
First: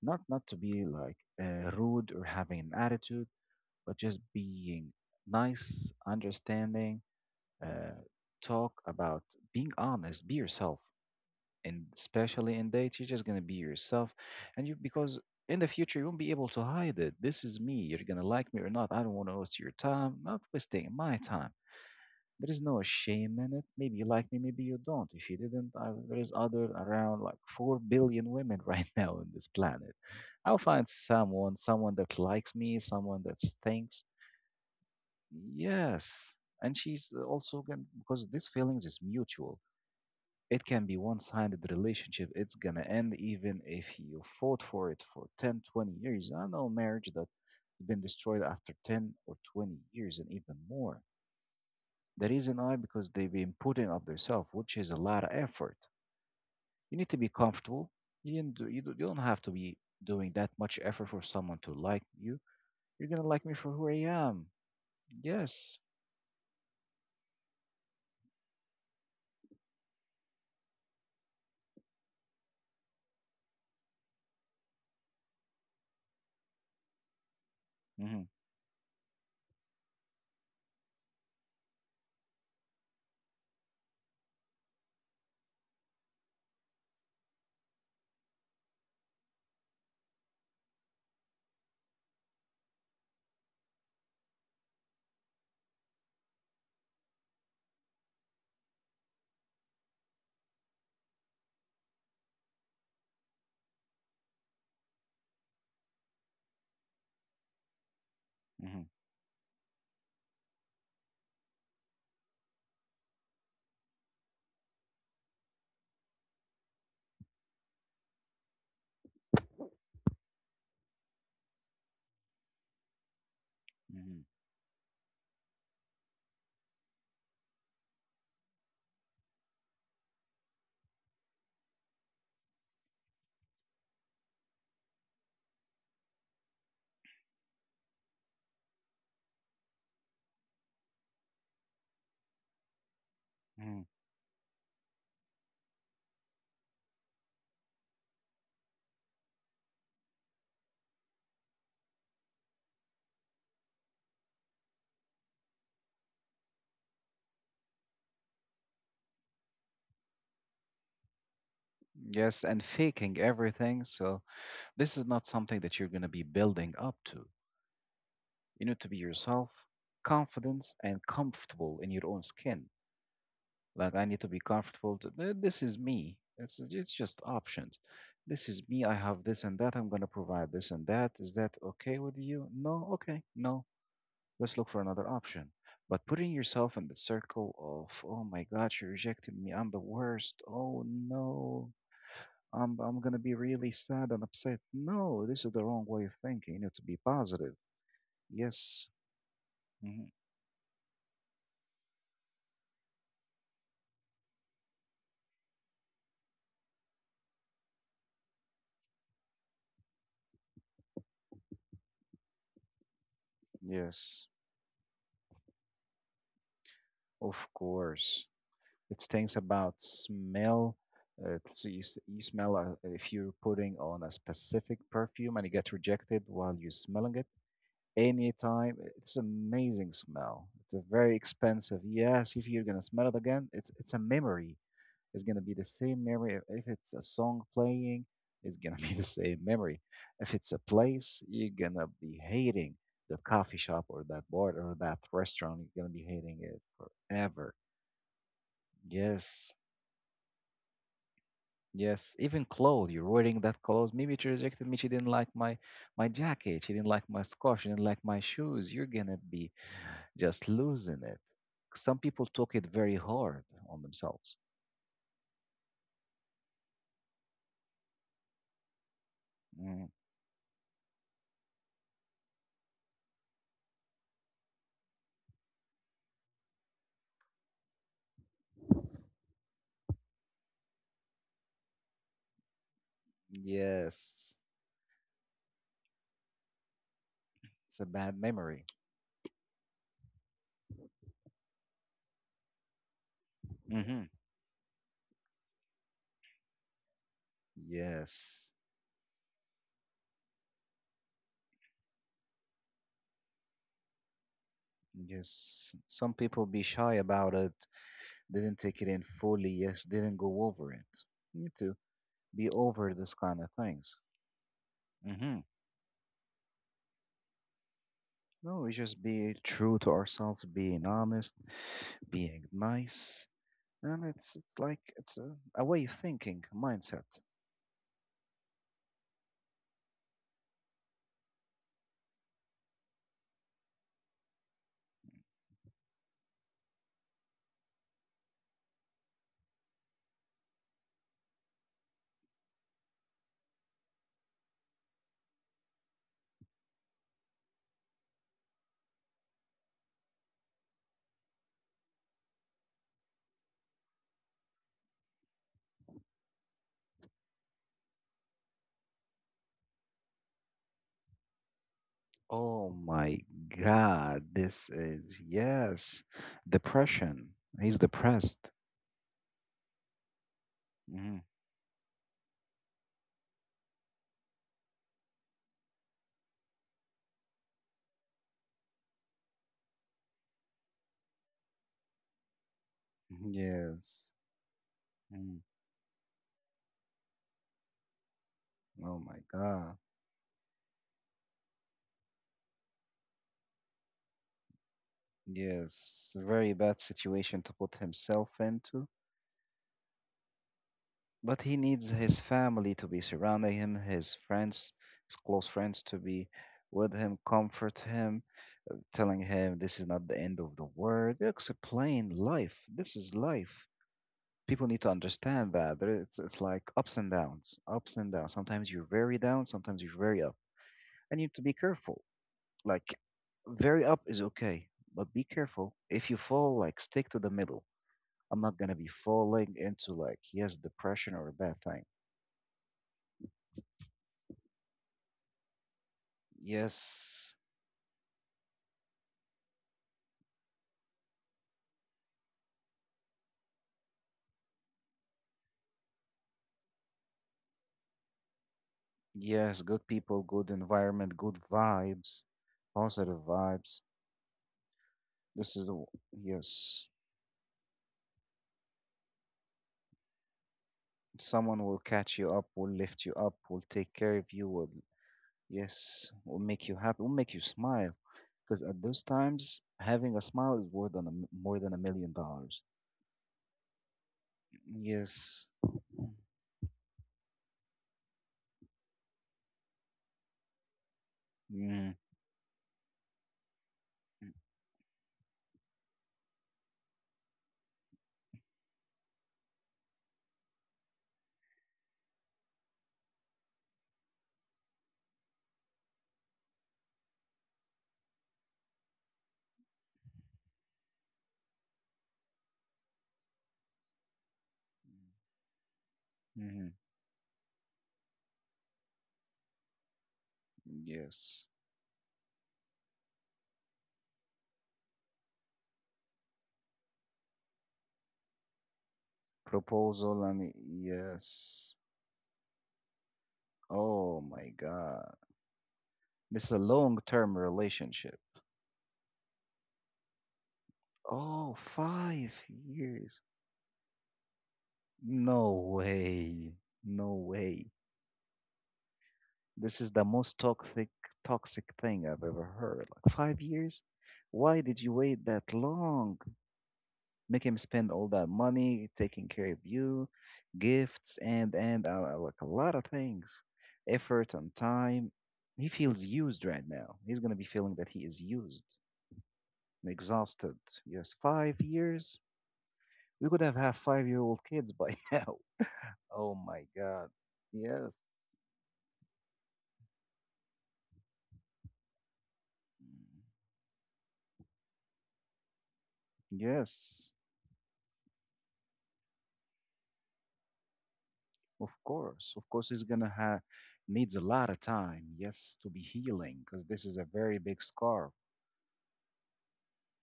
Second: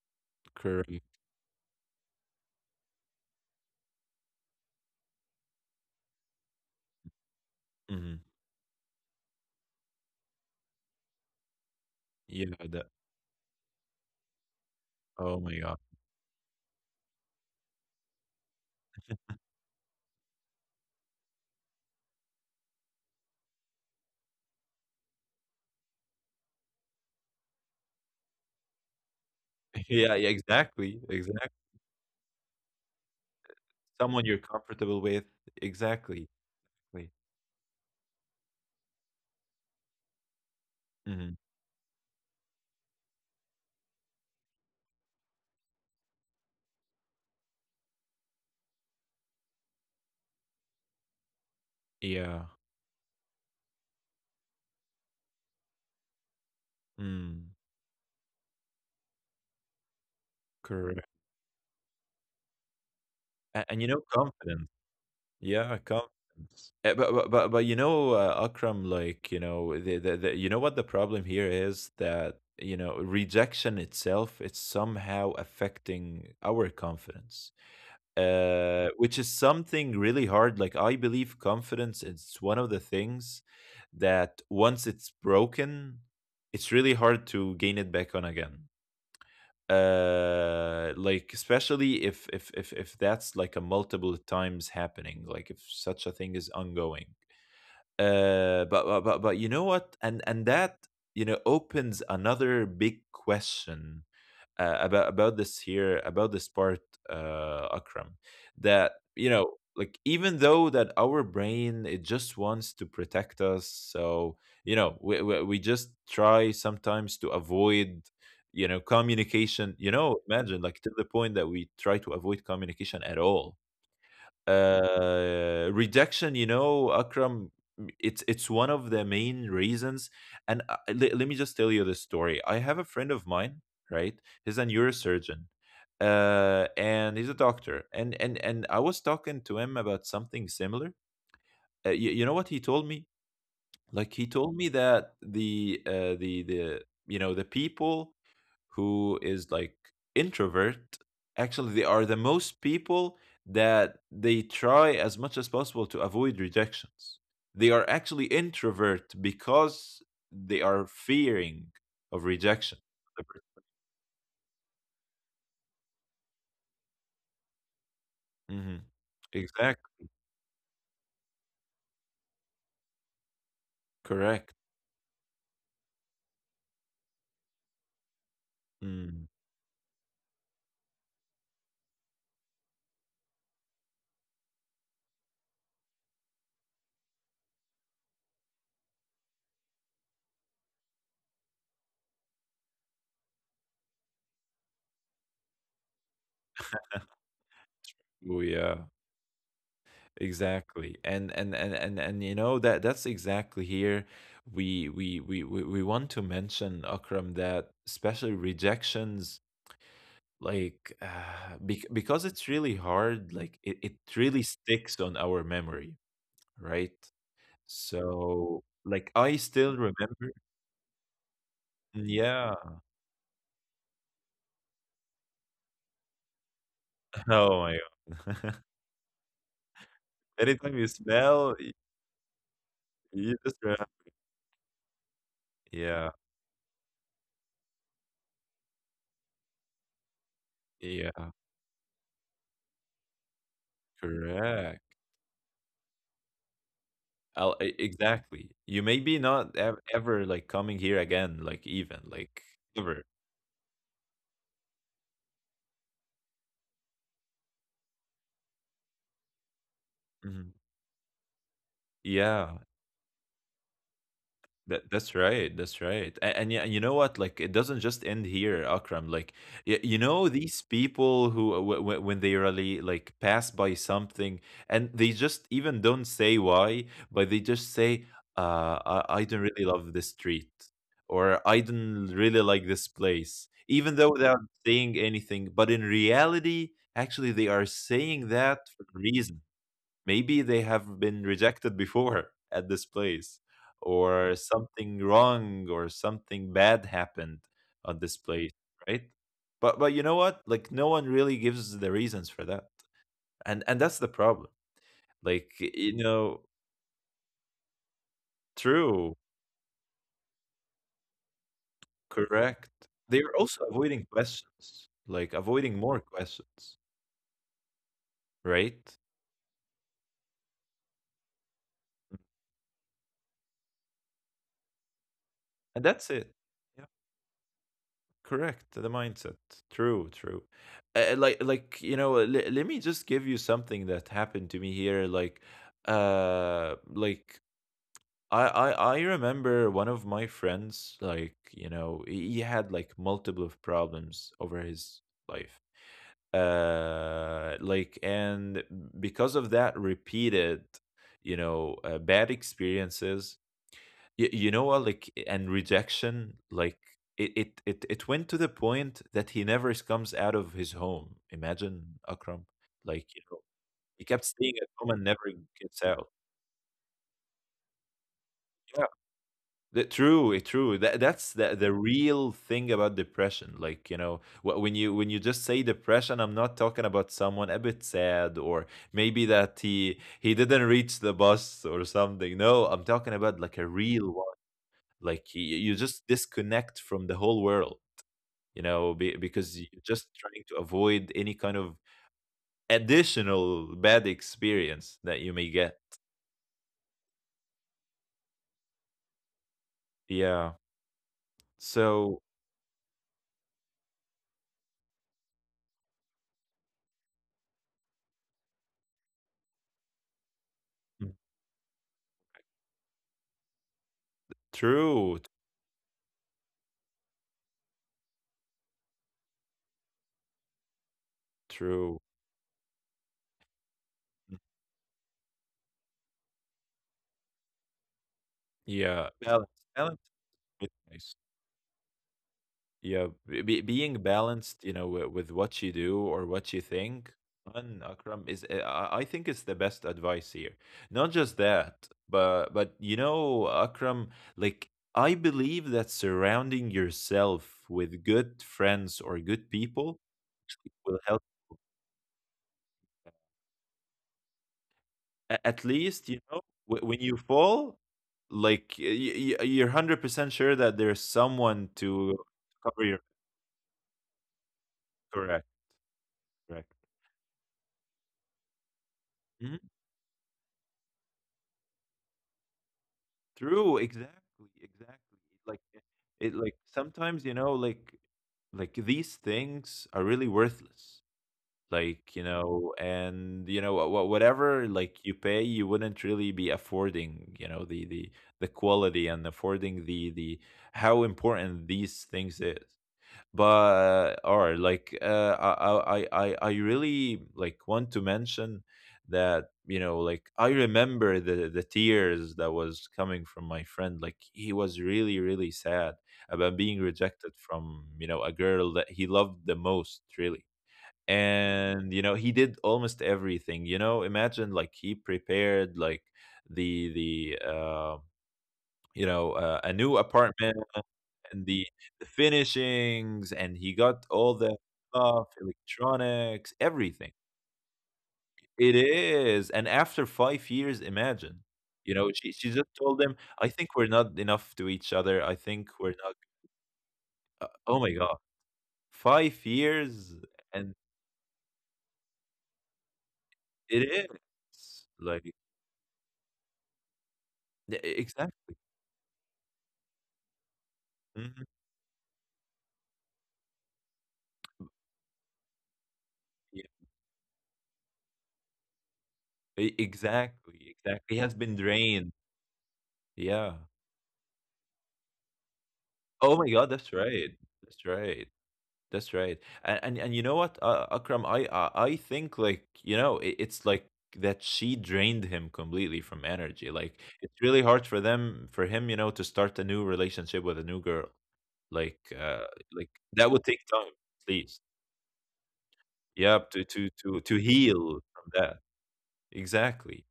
not to be correct. like rude or having an attitude, but just being nice, understanding. Uh, Hmm. Talk about being honest, be yourself, and especially Yeah, in that. dates you're just gonna be yourself and you, because Oh in my the God. future you won't be able to hide it. This is me. You're gonna like me or not. I don't want to waste your time, I'm not wasting my time. There is no shame in it. Maybe you like me, maybe you don't. If you didn't there is other around like 4 billion women <laughs> right now on this <laughs> planet. Yeah, yeah, I'll find exactly, exactly. someone, someone that likes me, someone that thinks, Someone you're comfortable with. Exactly. yes, and Exactly. she's also going because these feelings is mutual. It can be Mhm. one-sided relationship. It's gonna end even if you fought for it for 10, 20 years. I know marriage that's been destroyed after 10 or 20 years and even more. The Yeah. reason I because they've been putting up themselves, which is a lot of effort. You need to be Mm. comfortable. You didn't do, you, do, You don't have to be doing that much Correct. effort for someone to like you. You're gonna like me And, for and you who know, I am. confidence. Yeah, Yes. confidence. But you know, Akram, like you know, the you know what the problem here is that, you know, rejection itself it's somehow affecting our confidence. Hmm. Which is something really hard. Like I believe confidence is one of the things that once it's broken, it's really hard to gain it back on again. Like especially if that's like a multiple times happening, like if such a thing is ongoing. But you know what? And that, you know, opens another big question, about this here, about this part, Akram, that Hmm. you know, like even though that our brain it just wants to protect us, so you know we just try sometimes to avoid, you know, communication. You know, imagine, like, to the point that we try to avoid communication at all. Hmm. Uh, rejection, you know, Akram, it's one of the main reasons. And let me just tell you this story. I have a friend of mine, right? He's a neurosurgeon, and he's a doctor. And I was talking to him about something similar. You know what he told me? Hmm. Like he told me that the you know, the people who is like introvert, actually they are the most people that they try as much as possible to avoid rejections. They are actually introvert because they are fearing of Yes, and rejection. faking everything. So this is not something that you're going to be building up to. You Hmm. need to be yourself, Exactly. confidence, and comfortable in your own skin. Like, I need to be Correct. comfortable. To, this is me. It's just options. This is me. I Mm. have this and that. I'm going to provide this and that. Is that okay with you? No? Okay. No. Let's look for another option. But putting yourself in the circle of, oh my God, she rejected me. I'm the worst. Oh no. I'm going to be really sad and upset. No, this is the wrong way of thinking. You need to be positive. Oh yeah. Yes. Hmm. Exactly. And you know that that's exactly here we want to mention, Akram, that especially rejections, like because it's really hard, like it Yes. really sticks on our memory, right? Of course. So like It's I things still about remember. smell. You Yeah. smell, if you're putting on a specific perfume and you get rejected while you're smelling <laughs> it. Oh my God. Anytime, it's amazing <laughs> smell. Anytime It's you a very smell expensive. Yes, if you're gonna smell it you just again, it's remember. it's a memory. It's gonna be the Yeah. same memory. If it's a song playing, it's gonna be the same memory. If it's a place, Yeah. you're gonna be hating that coffee shop or that bar Correct. or that restaurant. You're gonna be hating it forever. Exactly, you may be not Yes. Ever like coming here again, like even Yes, like even clothes. ever. You're wearing that clothes. Maybe she rejected me. She didn't like my jacket. She didn't like my scarf. She didn't like my shoes. You're gonna be Mhm. just losing it. Some people Yeah. took it very hard on themselves. That, that's right. That's right. And yeah, you know what? Like it doesn't just end here, Akram. Like Mm. you know, these people who, when they really like pass by something and they just even don't say why, but they just say, I don't really love this street, or I don't really like this place, even though without Yes, saying anything. But in reality, actually, they are it's a saying bad that memory. for a reason. Maybe they have been rejected before <laughs> at this place, Mm-hmm. or something wrong or something bad happened on this place, Yes. right? But you know what, like no one really gives the reasons for that, and that's the problem, like Yes. you Some know. people be shy about it, didn't take it in True. fully, yes, didn't go over it. You need to be Correct. over this They're kind of also avoiding things. questions, like Mm-hmm. avoiding more questions, No, we right? just be true to ourselves, being honest, being nice. And it's a And way of that's it. thinking, Yeah. mindset. Correct, the mindset. True, true. You know, let me just give you something that happened to me here, like uh like I remember one of my friends, like you know, he had like multiple of problems over his life, like and because of that repeated, you know, bad experiences. You know what, like and rejection, like it went to the point that he never comes out of his home. Imagine, Akram, Oh like you my know, he kept God, staying at this home and never is gets out. yes. Depression. He's depressed. Yeah, true that, Mm-hmm. that's the real thing about depression, like you know, when you, when you just say depression, I'm not talking about someone a bit sad, or maybe that he didn't reach the bus or something. No, I'm talking Mm-hmm. about like a real Yes. one. Like Mm-hmm. you just disconnect from the whole world. You know, Oh my because you're God. just trying to avoid any kind of additional bad experience that you may get. Yes, a very bad situation to put himself into. Yeah. But he needs So. his family to be surrounding him, his friends, his close friends to be with him, comfort him, telling him this is not the end of the Mm. world. Explain life. This is life. People need to True, understand that. There- It's like ups and downs, ups and downs. Sometimes you're very down, sometimes you're very up. And you need to be true. careful. Like, very up is Mm. okay, but be careful. If you fall, like, stick to the middle. I'm not gonna be Yeah. falling Balance, into balance like yes, is depression nice. or a bad thing. Yeah, being balanced, you know, with what you do or what you think. Yes, And Akram is, I think it's the best advice here. Not just that, but you know, Akram, like I believe that surrounding yourself with good friends or good yes, good people people, good will help. environment, good vibes, positive vibes. At This is the w- least, you know, yes. when you fall, like you're 100% sure that there's someone Someone will to catch you up, will cover your. lift you up, will take care of you, will Correct, yes, will correct. make you happy, will make you smile. Because at those times, having a smile is more than a, m- more than $1 million. True, exactly, exactly. Yes. Like it like sometimes, you know, like these things are really worthless. Mm-hmm. Like, you know, and you know, whatever like you pay, you wouldn't really be affording, you know, the quality, and affording the how important these things is. But or like, I really like want to mention that, you know, like I remember the tears that was coming from my friend. Like he was really really sad about Mm-hmm. being rejected from, you know, a girl that he loved the most, really. Yes. And you know, he did almost everything. You know, imagine, like, he prepared like the the you know, a new Proposal apartment and and yes. the finishings, and he got Oh all the my God. stuff, electronics, It's a everything. long-term relationship. It is. And after 5 years, imagine. Oh, You know, five she just told him, years. "I think we're not enough to each other. I No think we're not." way. No Uh, way. oh my god. 5 This is the years. most And toxic thing I've ever heard. Like 5 years? it Why is. did you Like e wait that long? Make him spend all that exactly. money taking care of you, gifts Mhm. and like a lot of things, effort and time. He feels used Yeah. right now. He's gonna be feeling that he is used. E And exhausted. exactly, exactly. He Yes, has been five drained. years. We could Yeah. have had five-year-old kids by <laughs> now. Oh Oh my god, my that's God. right. That's Yes. right. That's right. And you know what, Akram, I think, like you know, Mm. It's like that she drained him completely from energy. Like Yes. it's really hard for them for him, you know, to start a new relationship with a new girl. Of Like course. Of course, he's gonna that would have take time, needs a at lot least. of time. Yes, to be healing Yep, to because this is a very big heal scar. from that. Exactly.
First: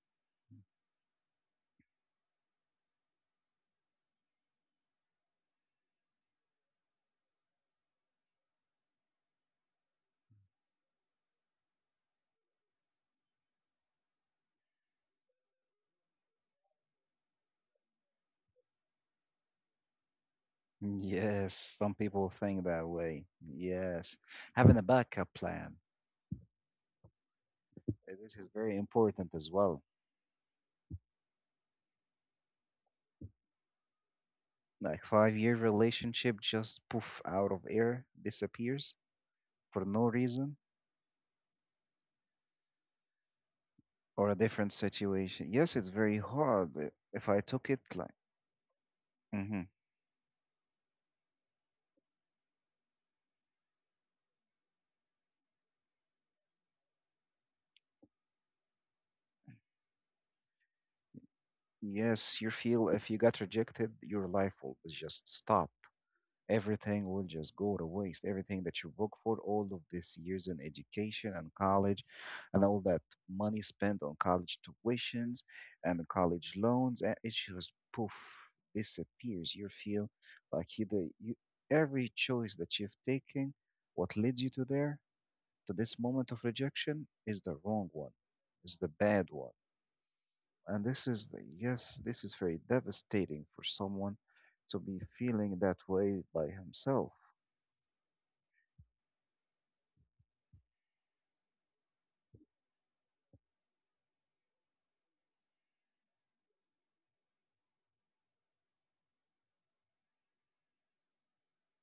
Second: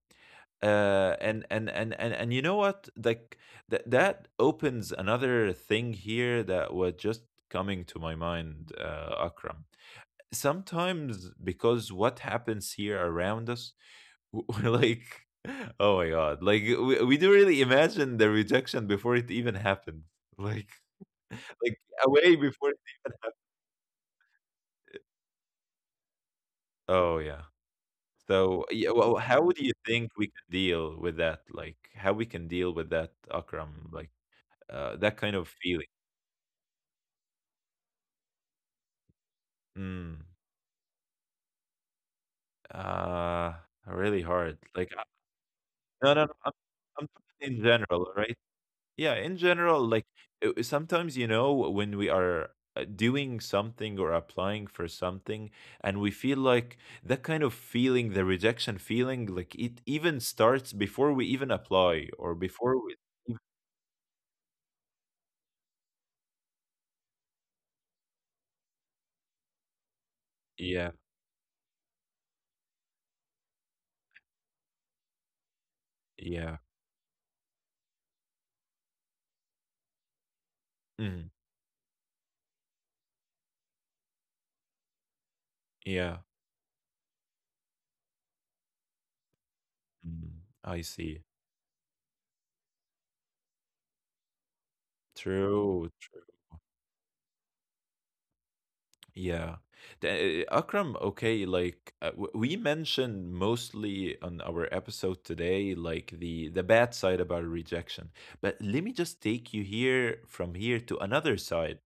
And you know what? Like that opens another thing here that was just coming to my mind, Akram, sometimes, because what happens here around us, <laughs> we're like, oh my god, like we do really imagine the rejection before it even happened. <laughs> like Yes, like, some people away think before. that way. Yes, having a backup plan. Oh yeah. This is So very yeah, well, important as how do you well. think we can deal with that? Like how we can deal with that, Akram? Like Like that kind five of year feeling. relationship just poof out of air, disappears for no mm, reason. uh really Or a hard, different like situation. Yes, it's no very no, hard. I'm If I talking in took it general, like, right? Yeah, in hmm, general, like sometimes, you know, when we are doing something or applying for something, and we feel like that kind of feeling, the rejection feeling, like it even starts before we even apply or yes, you before feel we. if you got ev- rejected, your life will just stop. Everything will just go to waste. Everything that you work for, all of these years in Yeah, education and college, and all that money spent on college tuitions and college yeah, loans, and it just poof disappears. You feel like mm, you, every choice that you've taken, what leads you to there. So this yeah. moment of rejection is the wrong one, is the bad one. Mm, I And this see. is, the- yes, this is very devastating for someone to be feeling that True. way by himself. Yeah. Uh, Akram, okay, like we mentioned mostly on our episode today, like the bad side about rejection. But let me just take you here from here to another side.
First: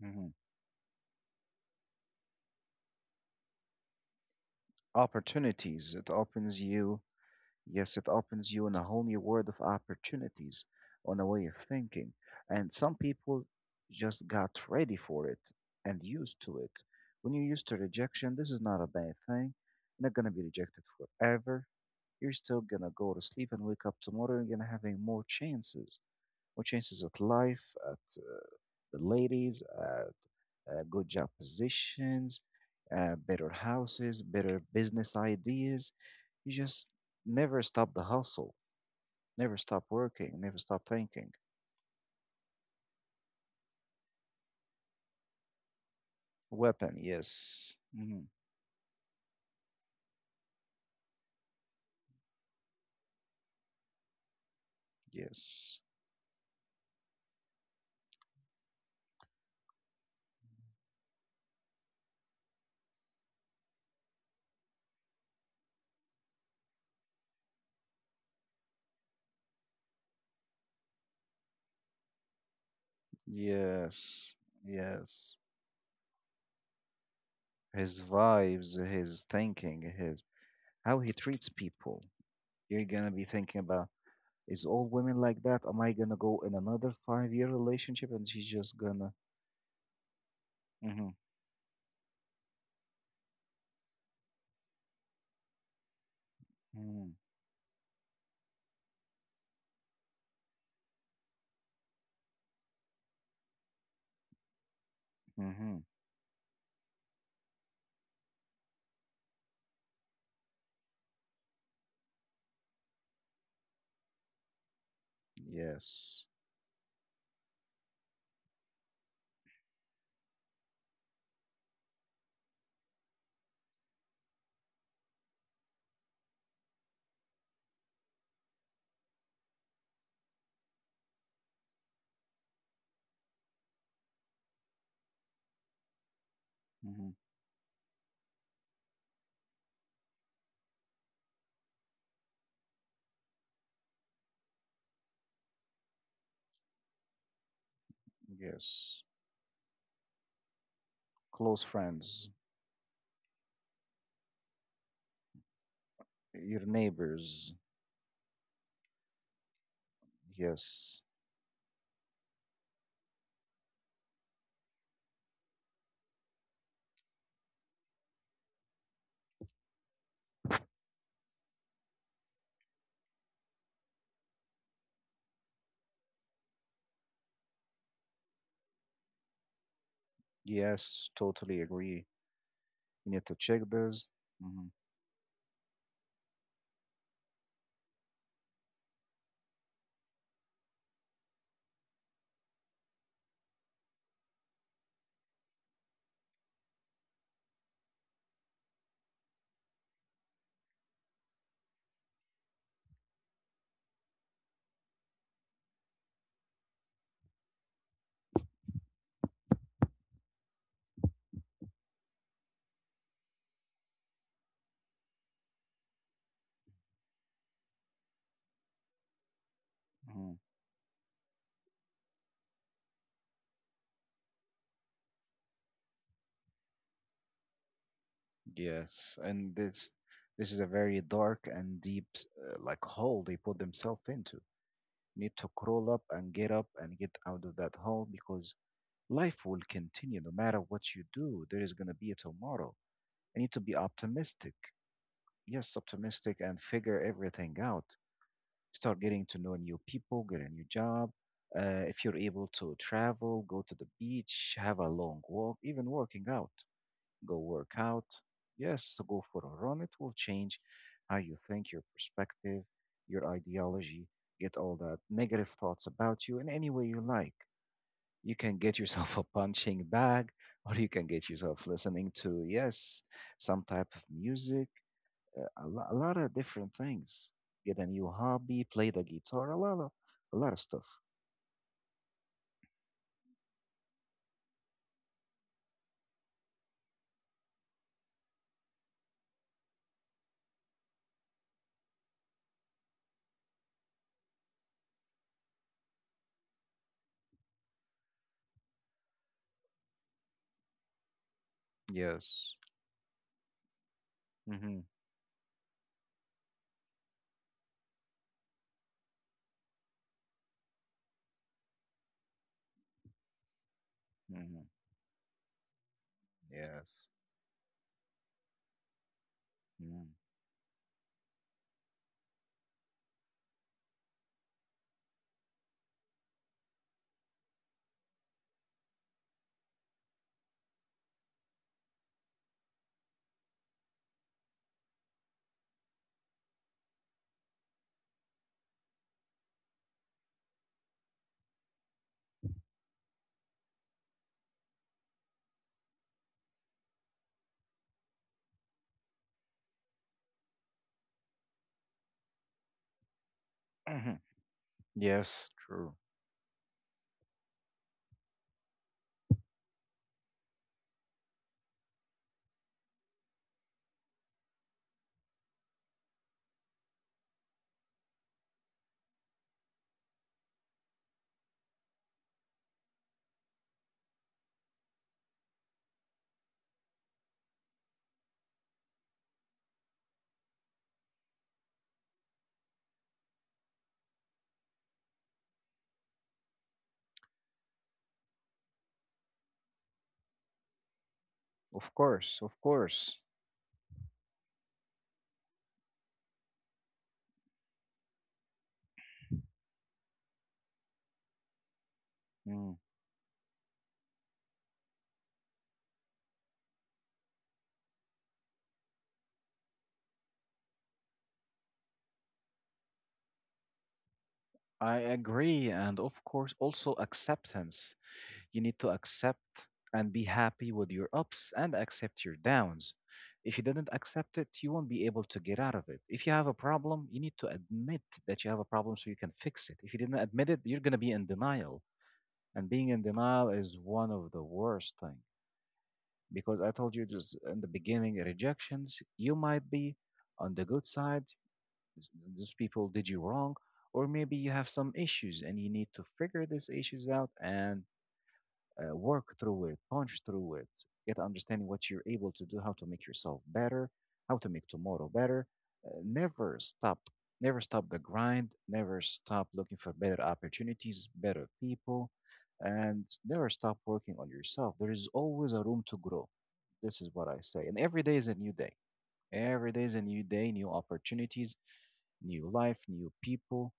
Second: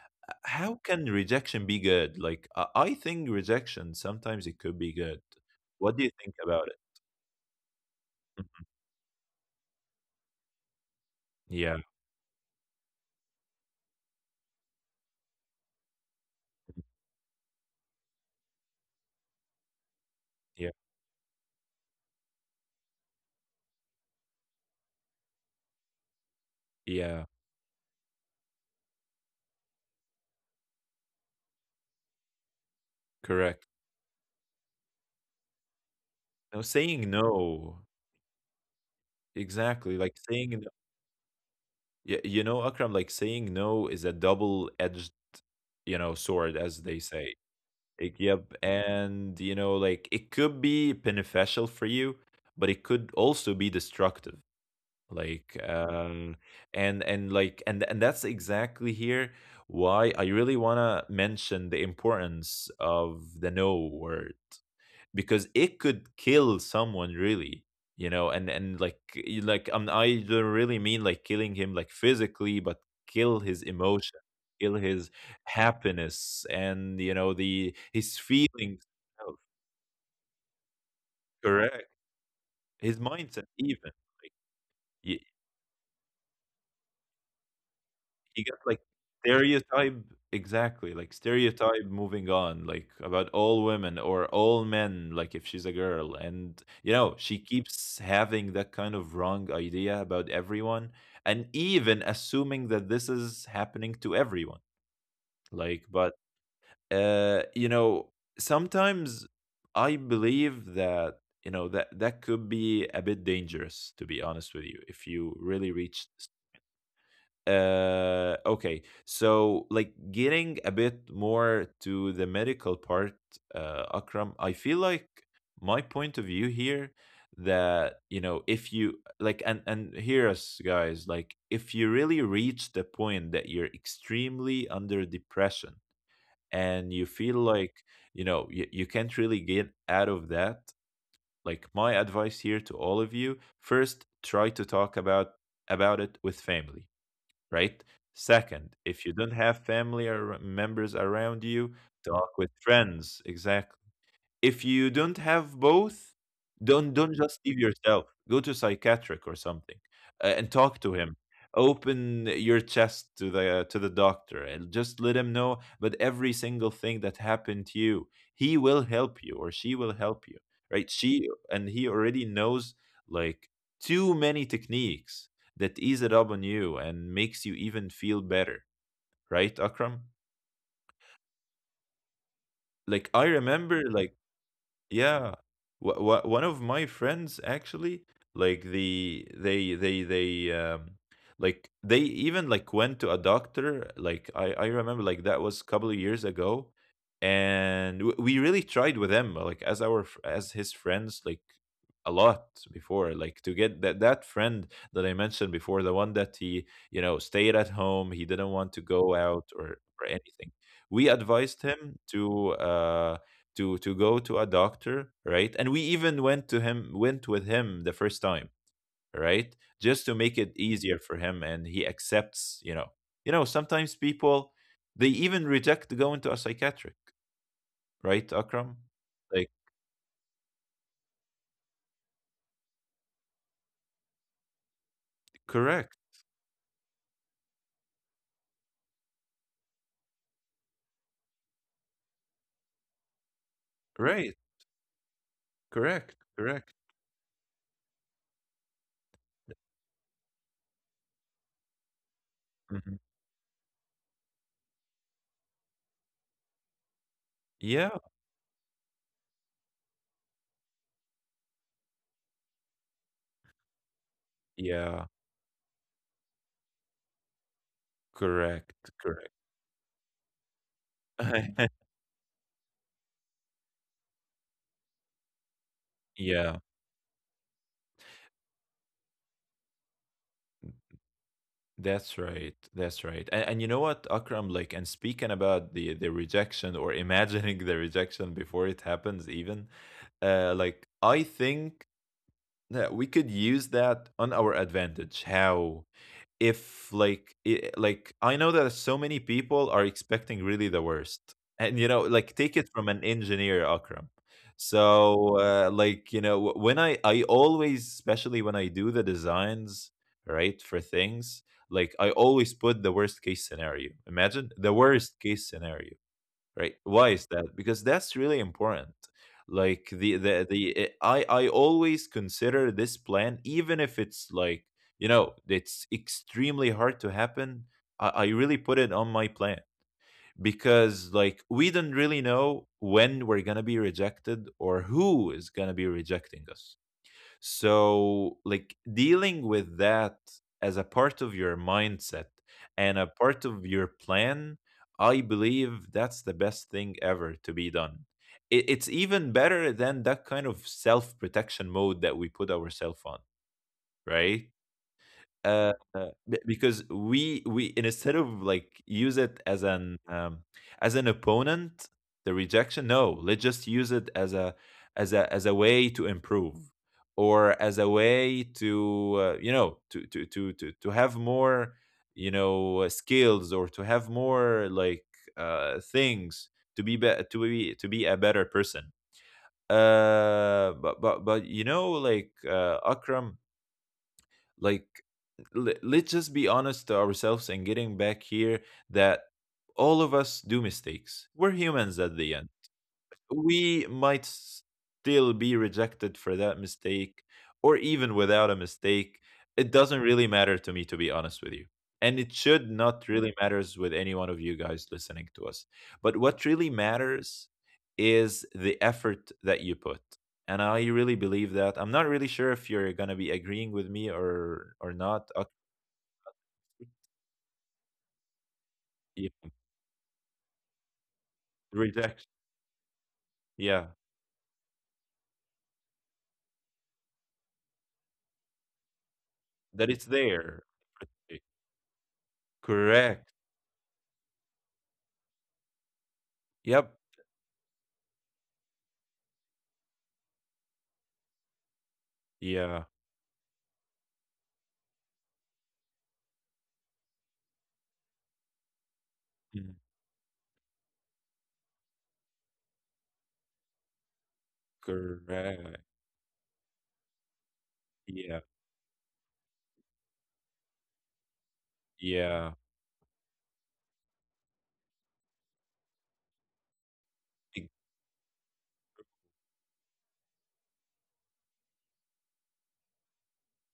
Mhm. How can rejection be good? Like I think rejection sometimes it could be good. Opportunities, What it do you think opens about it? you. Yes, it opens you Mhm. in a whole new world of opportunities, on a way of Yeah, thinking. And some people just got ready for it and used to it. When you're used to rejection, this is not a bad thing. You're not going to be yeah, rejected forever. You're still going to go to sleep and wake up tomorrow and going to having more chances at yeah. life, at the ladies, good job positions, better Correct. houses, better business ideas. You No, just saying never no, stop the hustle, never stop exactly. Like working, saying never no. stop thinking. Yeah, you know, Akram, like saying no is a double-edged, you know, sword, as Weapon, they say. yes. Like, Mhm. yep. And, you know, like it could be beneficial for you, but it could also be destructive. Like, Yes. And that's exactly here why I really want to mention the importance of the no word, because it could kill someone really, you know, and like like I don't really mean like killing him like physically, but kill his emotion, Yes. kill his Yes. happiness and, you know, the His his vibes, feelings his of- thinking, his how he treats correct, people. You're his gonna be mindset thinking about even, like, is all women y- like that? Am I gonna go in another 5 year relationship and she's he got just like gonna? stereotype, Mm-hmm, exactly, like stereotype moving on, like about all women or all men, like if she's a girl. And you mm-hmm, know, she keeps having that kind of wrong idea about everyone and even assuming that this is happening to everyone. Mm-hmm. Like, but you know, sometimes I believe that, you know, that could be a bit dangerous, to be honest with you, if you really reach, Yes. Okay, so like getting a bit more to the medical part. Akram, I feel like my point of view here, that you know, if you like, and hear us guys, like if you really reach the point that you're extremely under depression and you Mm-hmm. feel like, you know, you can't really get out of that. Like my advice here to all of you: first, try to talk about it with family, right? Second, Yes. if you don't have family or members around Close you, friends, talk with friends. Exactly. If you don't have both, your don't just neighbors. leave yourself. Go to psychiatric or something, and talk to Yes. him. Open your chest to the doctor and just let him know about every single thing that happened to you. He will help you or she will help you, right? She and he already knows like too many techniques that ease it up on you and makes you even feel better, right, Akram? Yes, totally agree. You Like need I to check remember this. like, Hmm. yeah. Wha wha one of my friends actually, like they like they even like went to a doctor. Like I remember, like that was a couple of years ago, and w we really tried with him, like as our as his friends, like a lot, before, like to get that friend that I mentioned before, the one that he, you know, stayed at home, he didn't want to go out or anything. We advised him to uh to go to a doctor, right? And we even went to him went with him the first time, right? Just to Hmm. make it easier for him, and he accepts, you know. You know, sometimes people, they even reject going to a psychiatric, right, Akram? Yes. Like And this is a very dark and deep like hole they put themselves into. You need to crawl correct. Up and get out of that hole because life will continue no matter what you do. There is going to be a tomorrow. I need to be Right. optimistic. Yes, Correct. optimistic and Correct. figure everything out. Start getting to know new people, get a new job. If you're able to Mhm. travel, go to the beach, have a long walk, even working out, go work Yeah. out. Yes, so go for a run. It will change how you think, your perspective, your ideology, get all that Yeah. negative thoughts about you in any way you like. You can get Correct. yourself <laughs> a Correct. punching bag, or you can get yourself <laughs> listening to, yes, some type of music, a lot of Yeah. different things. Get a new hobby, play the guitar, a lot of stuff. That's right. That's right. And you know what, Akram, like, and speaking about the rejection or <laughs> imagining the rejection before it happens, even, like, I think that we could use that on our advantage. How? If like I like I know that so many people are expecting really the worst. And you know, like Yes. take it from an engineer, Akram. Mm-hmm. So like you know, when I always, especially when I do the designs, right, for things, like I always put the worst case scenario. Imagine Mm-hmm. the worst case scenario, right? Yes. Why is that? Because that's really important. Like Mm. the I always consider this plan, even if it's like, you know, it's extremely hard to happen, I really put it on my plan. Because like we don't really know when we're gonna be rejected or who is gonna be rejecting us. So, like dealing with that as a part of your mindset and a part of your plan, I believe that's the best thing ever to be done. It's even better than that kind of self protection mode that we put ourselves on, Mhm. right? Yes, true. B because we, instead of like, use it as an opponent, the rejection. No, let's just use it as a, as a, as a way to improve, or as a way to, you know, to have more, you know, skills, or to have more like, things to be to be to be a better person. But you know like, Akram, like, let's just be honest to ourselves and getting back here, that all of us do mistakes, we're Of humans at the course, end. of course. We might still be rejected for that mistake, or even without a mistake. It doesn't really matter to me, to be honest with you, and it Mm. should not really matters with any one of you guys listening to us. But what really matters is the effort that you put. And I really believe that, I'm not really sure if you're going to be agreeing with me or I not. Agree, and of course, also acceptance. You need to Yeah, accept and be happy with your ups and accept rejection, your downs. If you didn't yeah, accept it, you won't be able to get out of it. If you have a problem, you need to admit that you have a problem so you can fix it. If that you it's didn't admit it, there, you're going to be in denial. And being in correct, denial is one of the worst things. Because I told yep, you just in the beginning, rejections, you might be on the good side. S- Those yeah. people did you wrong, or maybe you have some issues and you need to figure these issues out and work through it, Mm-hmm. punch through it, get understanding what you're able to do, how to make yourself better, how to make tomorrow better. Correct. Never stop, never stop the Yeah. grind, never stop looking for better opportunities, better people, Yeah. and never stop working on yourself. There is always a room to grow. This is what I say. E- And every day is a new day. Every day is a new day, new opportunities, new life, new people.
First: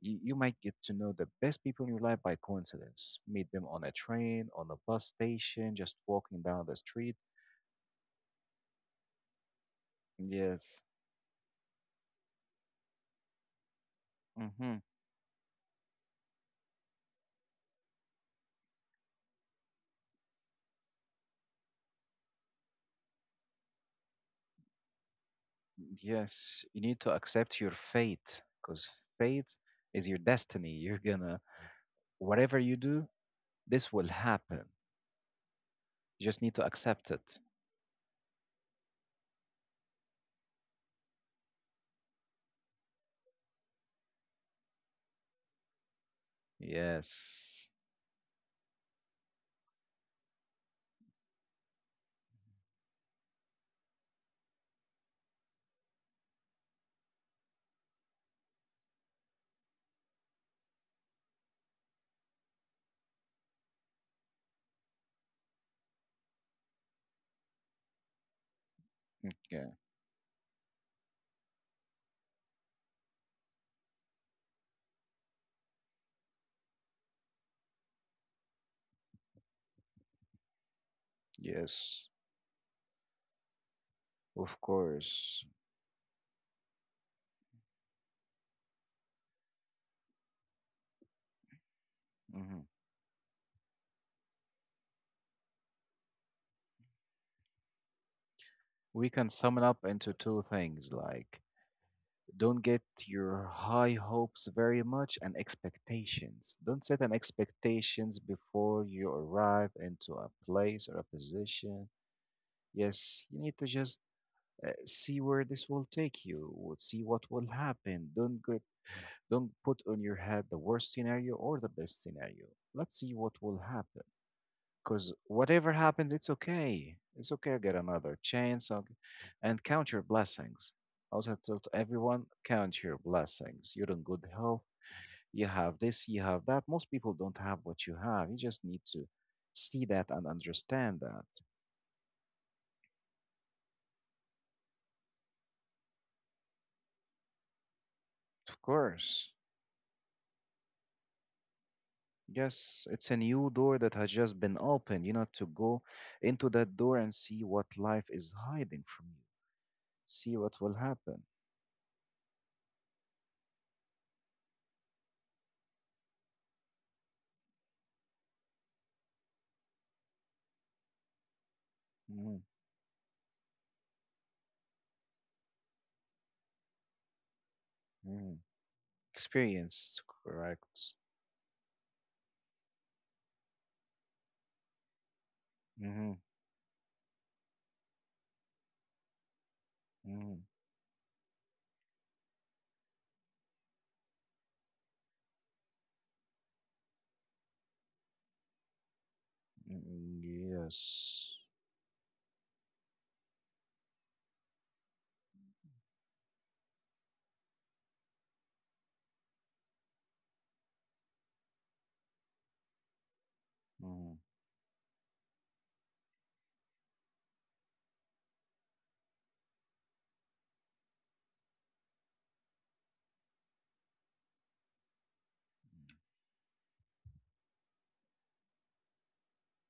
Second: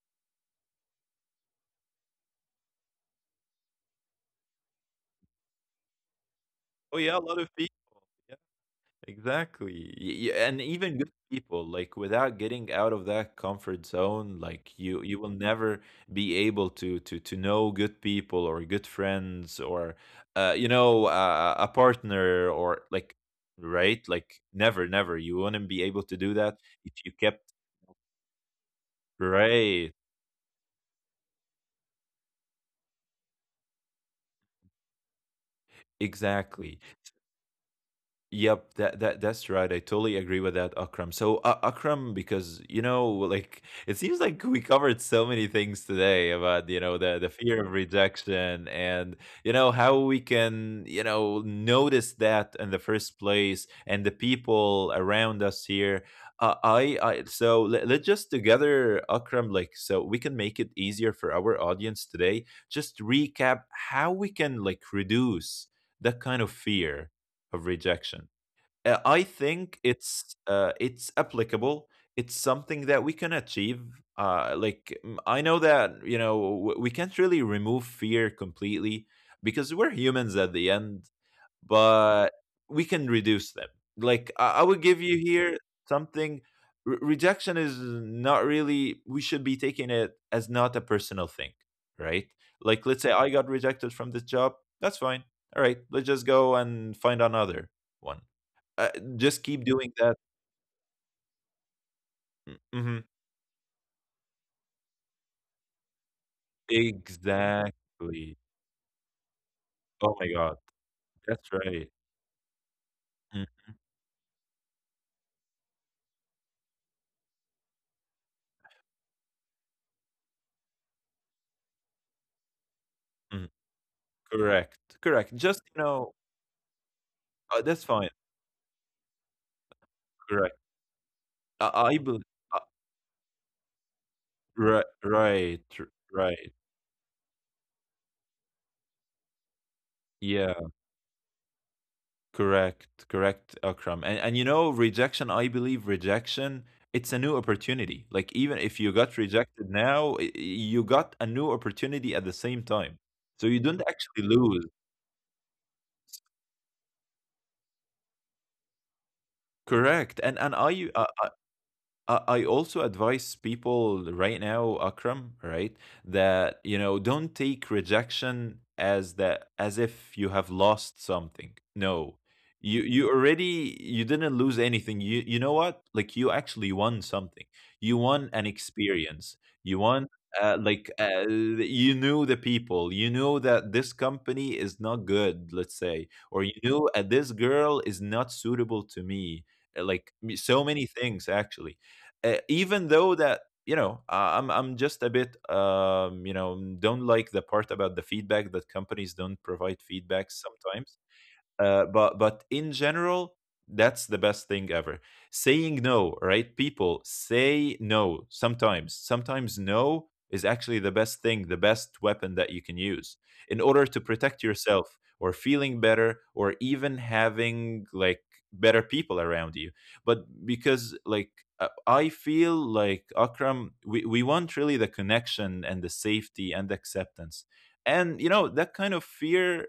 You might get to know the best people in your life by coincidence. Meet them on a train, on a bus station, just walking down the Oh, street. yeah. A lot of people. Yeah. Exactly. Y- y- And Yes. even good people, like without getting out of that comfort zone, Mm-hmm. like you will never be able to to know good people or good friends, or you know, a partner, or like, right? Like never, never. You wouldn't be able to do that Yes, you if need you to kept, accept your fate because fate right. is your destiny. <laughs> You're gonna, whatever you do, this will happen. You just need to Exactly. accept it. Yep, that's right. I totally agree with that, Akram. So, Akram, because you know, like it seems like we covered so many things today about, you know, the fear Yes. of rejection, and you know how we can, you know, notice that in the first place and the people around us here. I so let's just together, Akram, like so we can make it easier for our audience today. Just recap how we can like reduce that kind of fear of rejection. I Okay. think it's applicable. It's something that we can achieve. Like mm, I know that you know we can't really remove fear completely, because we're humans at the end, Yes. but we can reduce them. Like Of I would give you course. here something. Rejection is not really. We should be taking it as not a personal thing, right? Hmm. Like let's say I got rejected from this job. That's fine. All right, let's just go and find another one. uh, We can just sum it keep up doing into that. two things like Mm, don't get mhm. your high hopes very much and expectations. Don't set an expectations Exactly. before you arrive into Oh my a god. place or a That's position. right. Yes, you Mm, need to just see where this will take you, w- see what will happen. Don't get, don't put on your head the worst scenario or the best scenario. Let's see what mm. will happen. Correct. Because Correct. Just, whatever you happens, know, it's okay. It's okay get that's fine. another chance and count your Correct. blessings. Also, I tell I, to I bel everyone, uh, count your blessings. You're in good health. right, You right, have this, you have right. that. Most people don't have what you have. You just need to see that and Yeah. understand that. Correct. Correct, Akram. And you know, rejection, I believe, rejection, it's a new opportunity. Like even Of if you got course. rejected now, you got a new opportunity at the same Yes, time. it's a So new you door don't that has actually just been lose. opened. You know, to go into that door and see what life is hiding from you, Correct. see And what will happen. I also advise people right now, Akram, right, that you know, don't take rejection as that, as if you have lost something. No, Mhm, you already, you didn't lose anything. You know what? Like you actually won something. You won mhm. an experience. You Experience, won. Like correct. You knew the people, you know, that this company is not good, let's say, Mhm. or you knew, this girl is not suitable to me. Like Mm, so many things actually, even though that you know, I'm just a bit you know, don't like the part about the feedback, that companies don't provide mm. feedback sometimes. Yes. But in general, that's the best thing ever. Saying no, right? People say no sometimes. Sometimes no is actually the best thing, the best weapon that you can use in order to Mm. protect yourself, or feeling better, or even having like better people around you. But because like, I feel like, Akram, we want really the connection and the safety and acceptance. And you know, that kind of fear,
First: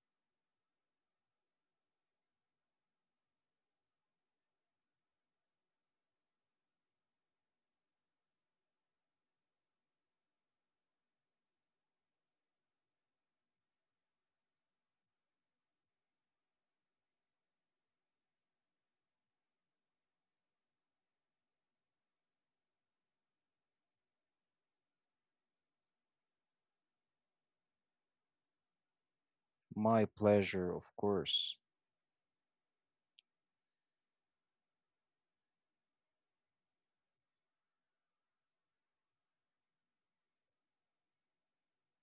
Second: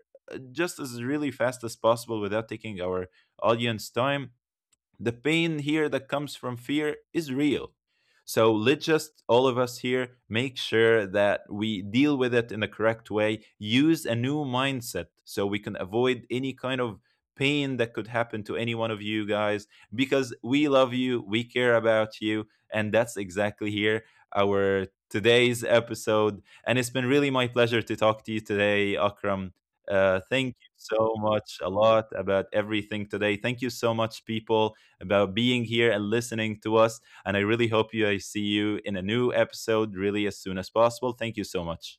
just as really fast as possible, without taking our audience time, the pain here that comes from fear is real. So let's just all of us here make sure that we deal with it in the correct way, use a new mindset so we can avoid any kind of pain that could happen to any one of you guys, because we love you, we care about you, and that's exactly here our today's episode. And it's been really my pleasure to talk to you today, Akram. My Thank you pleasure, of so course. much a lot about everything today. Thank you so much, people, about being here and listening to us. And I really hope you, I see you in a new episode really as soon as possible. Thank you so much.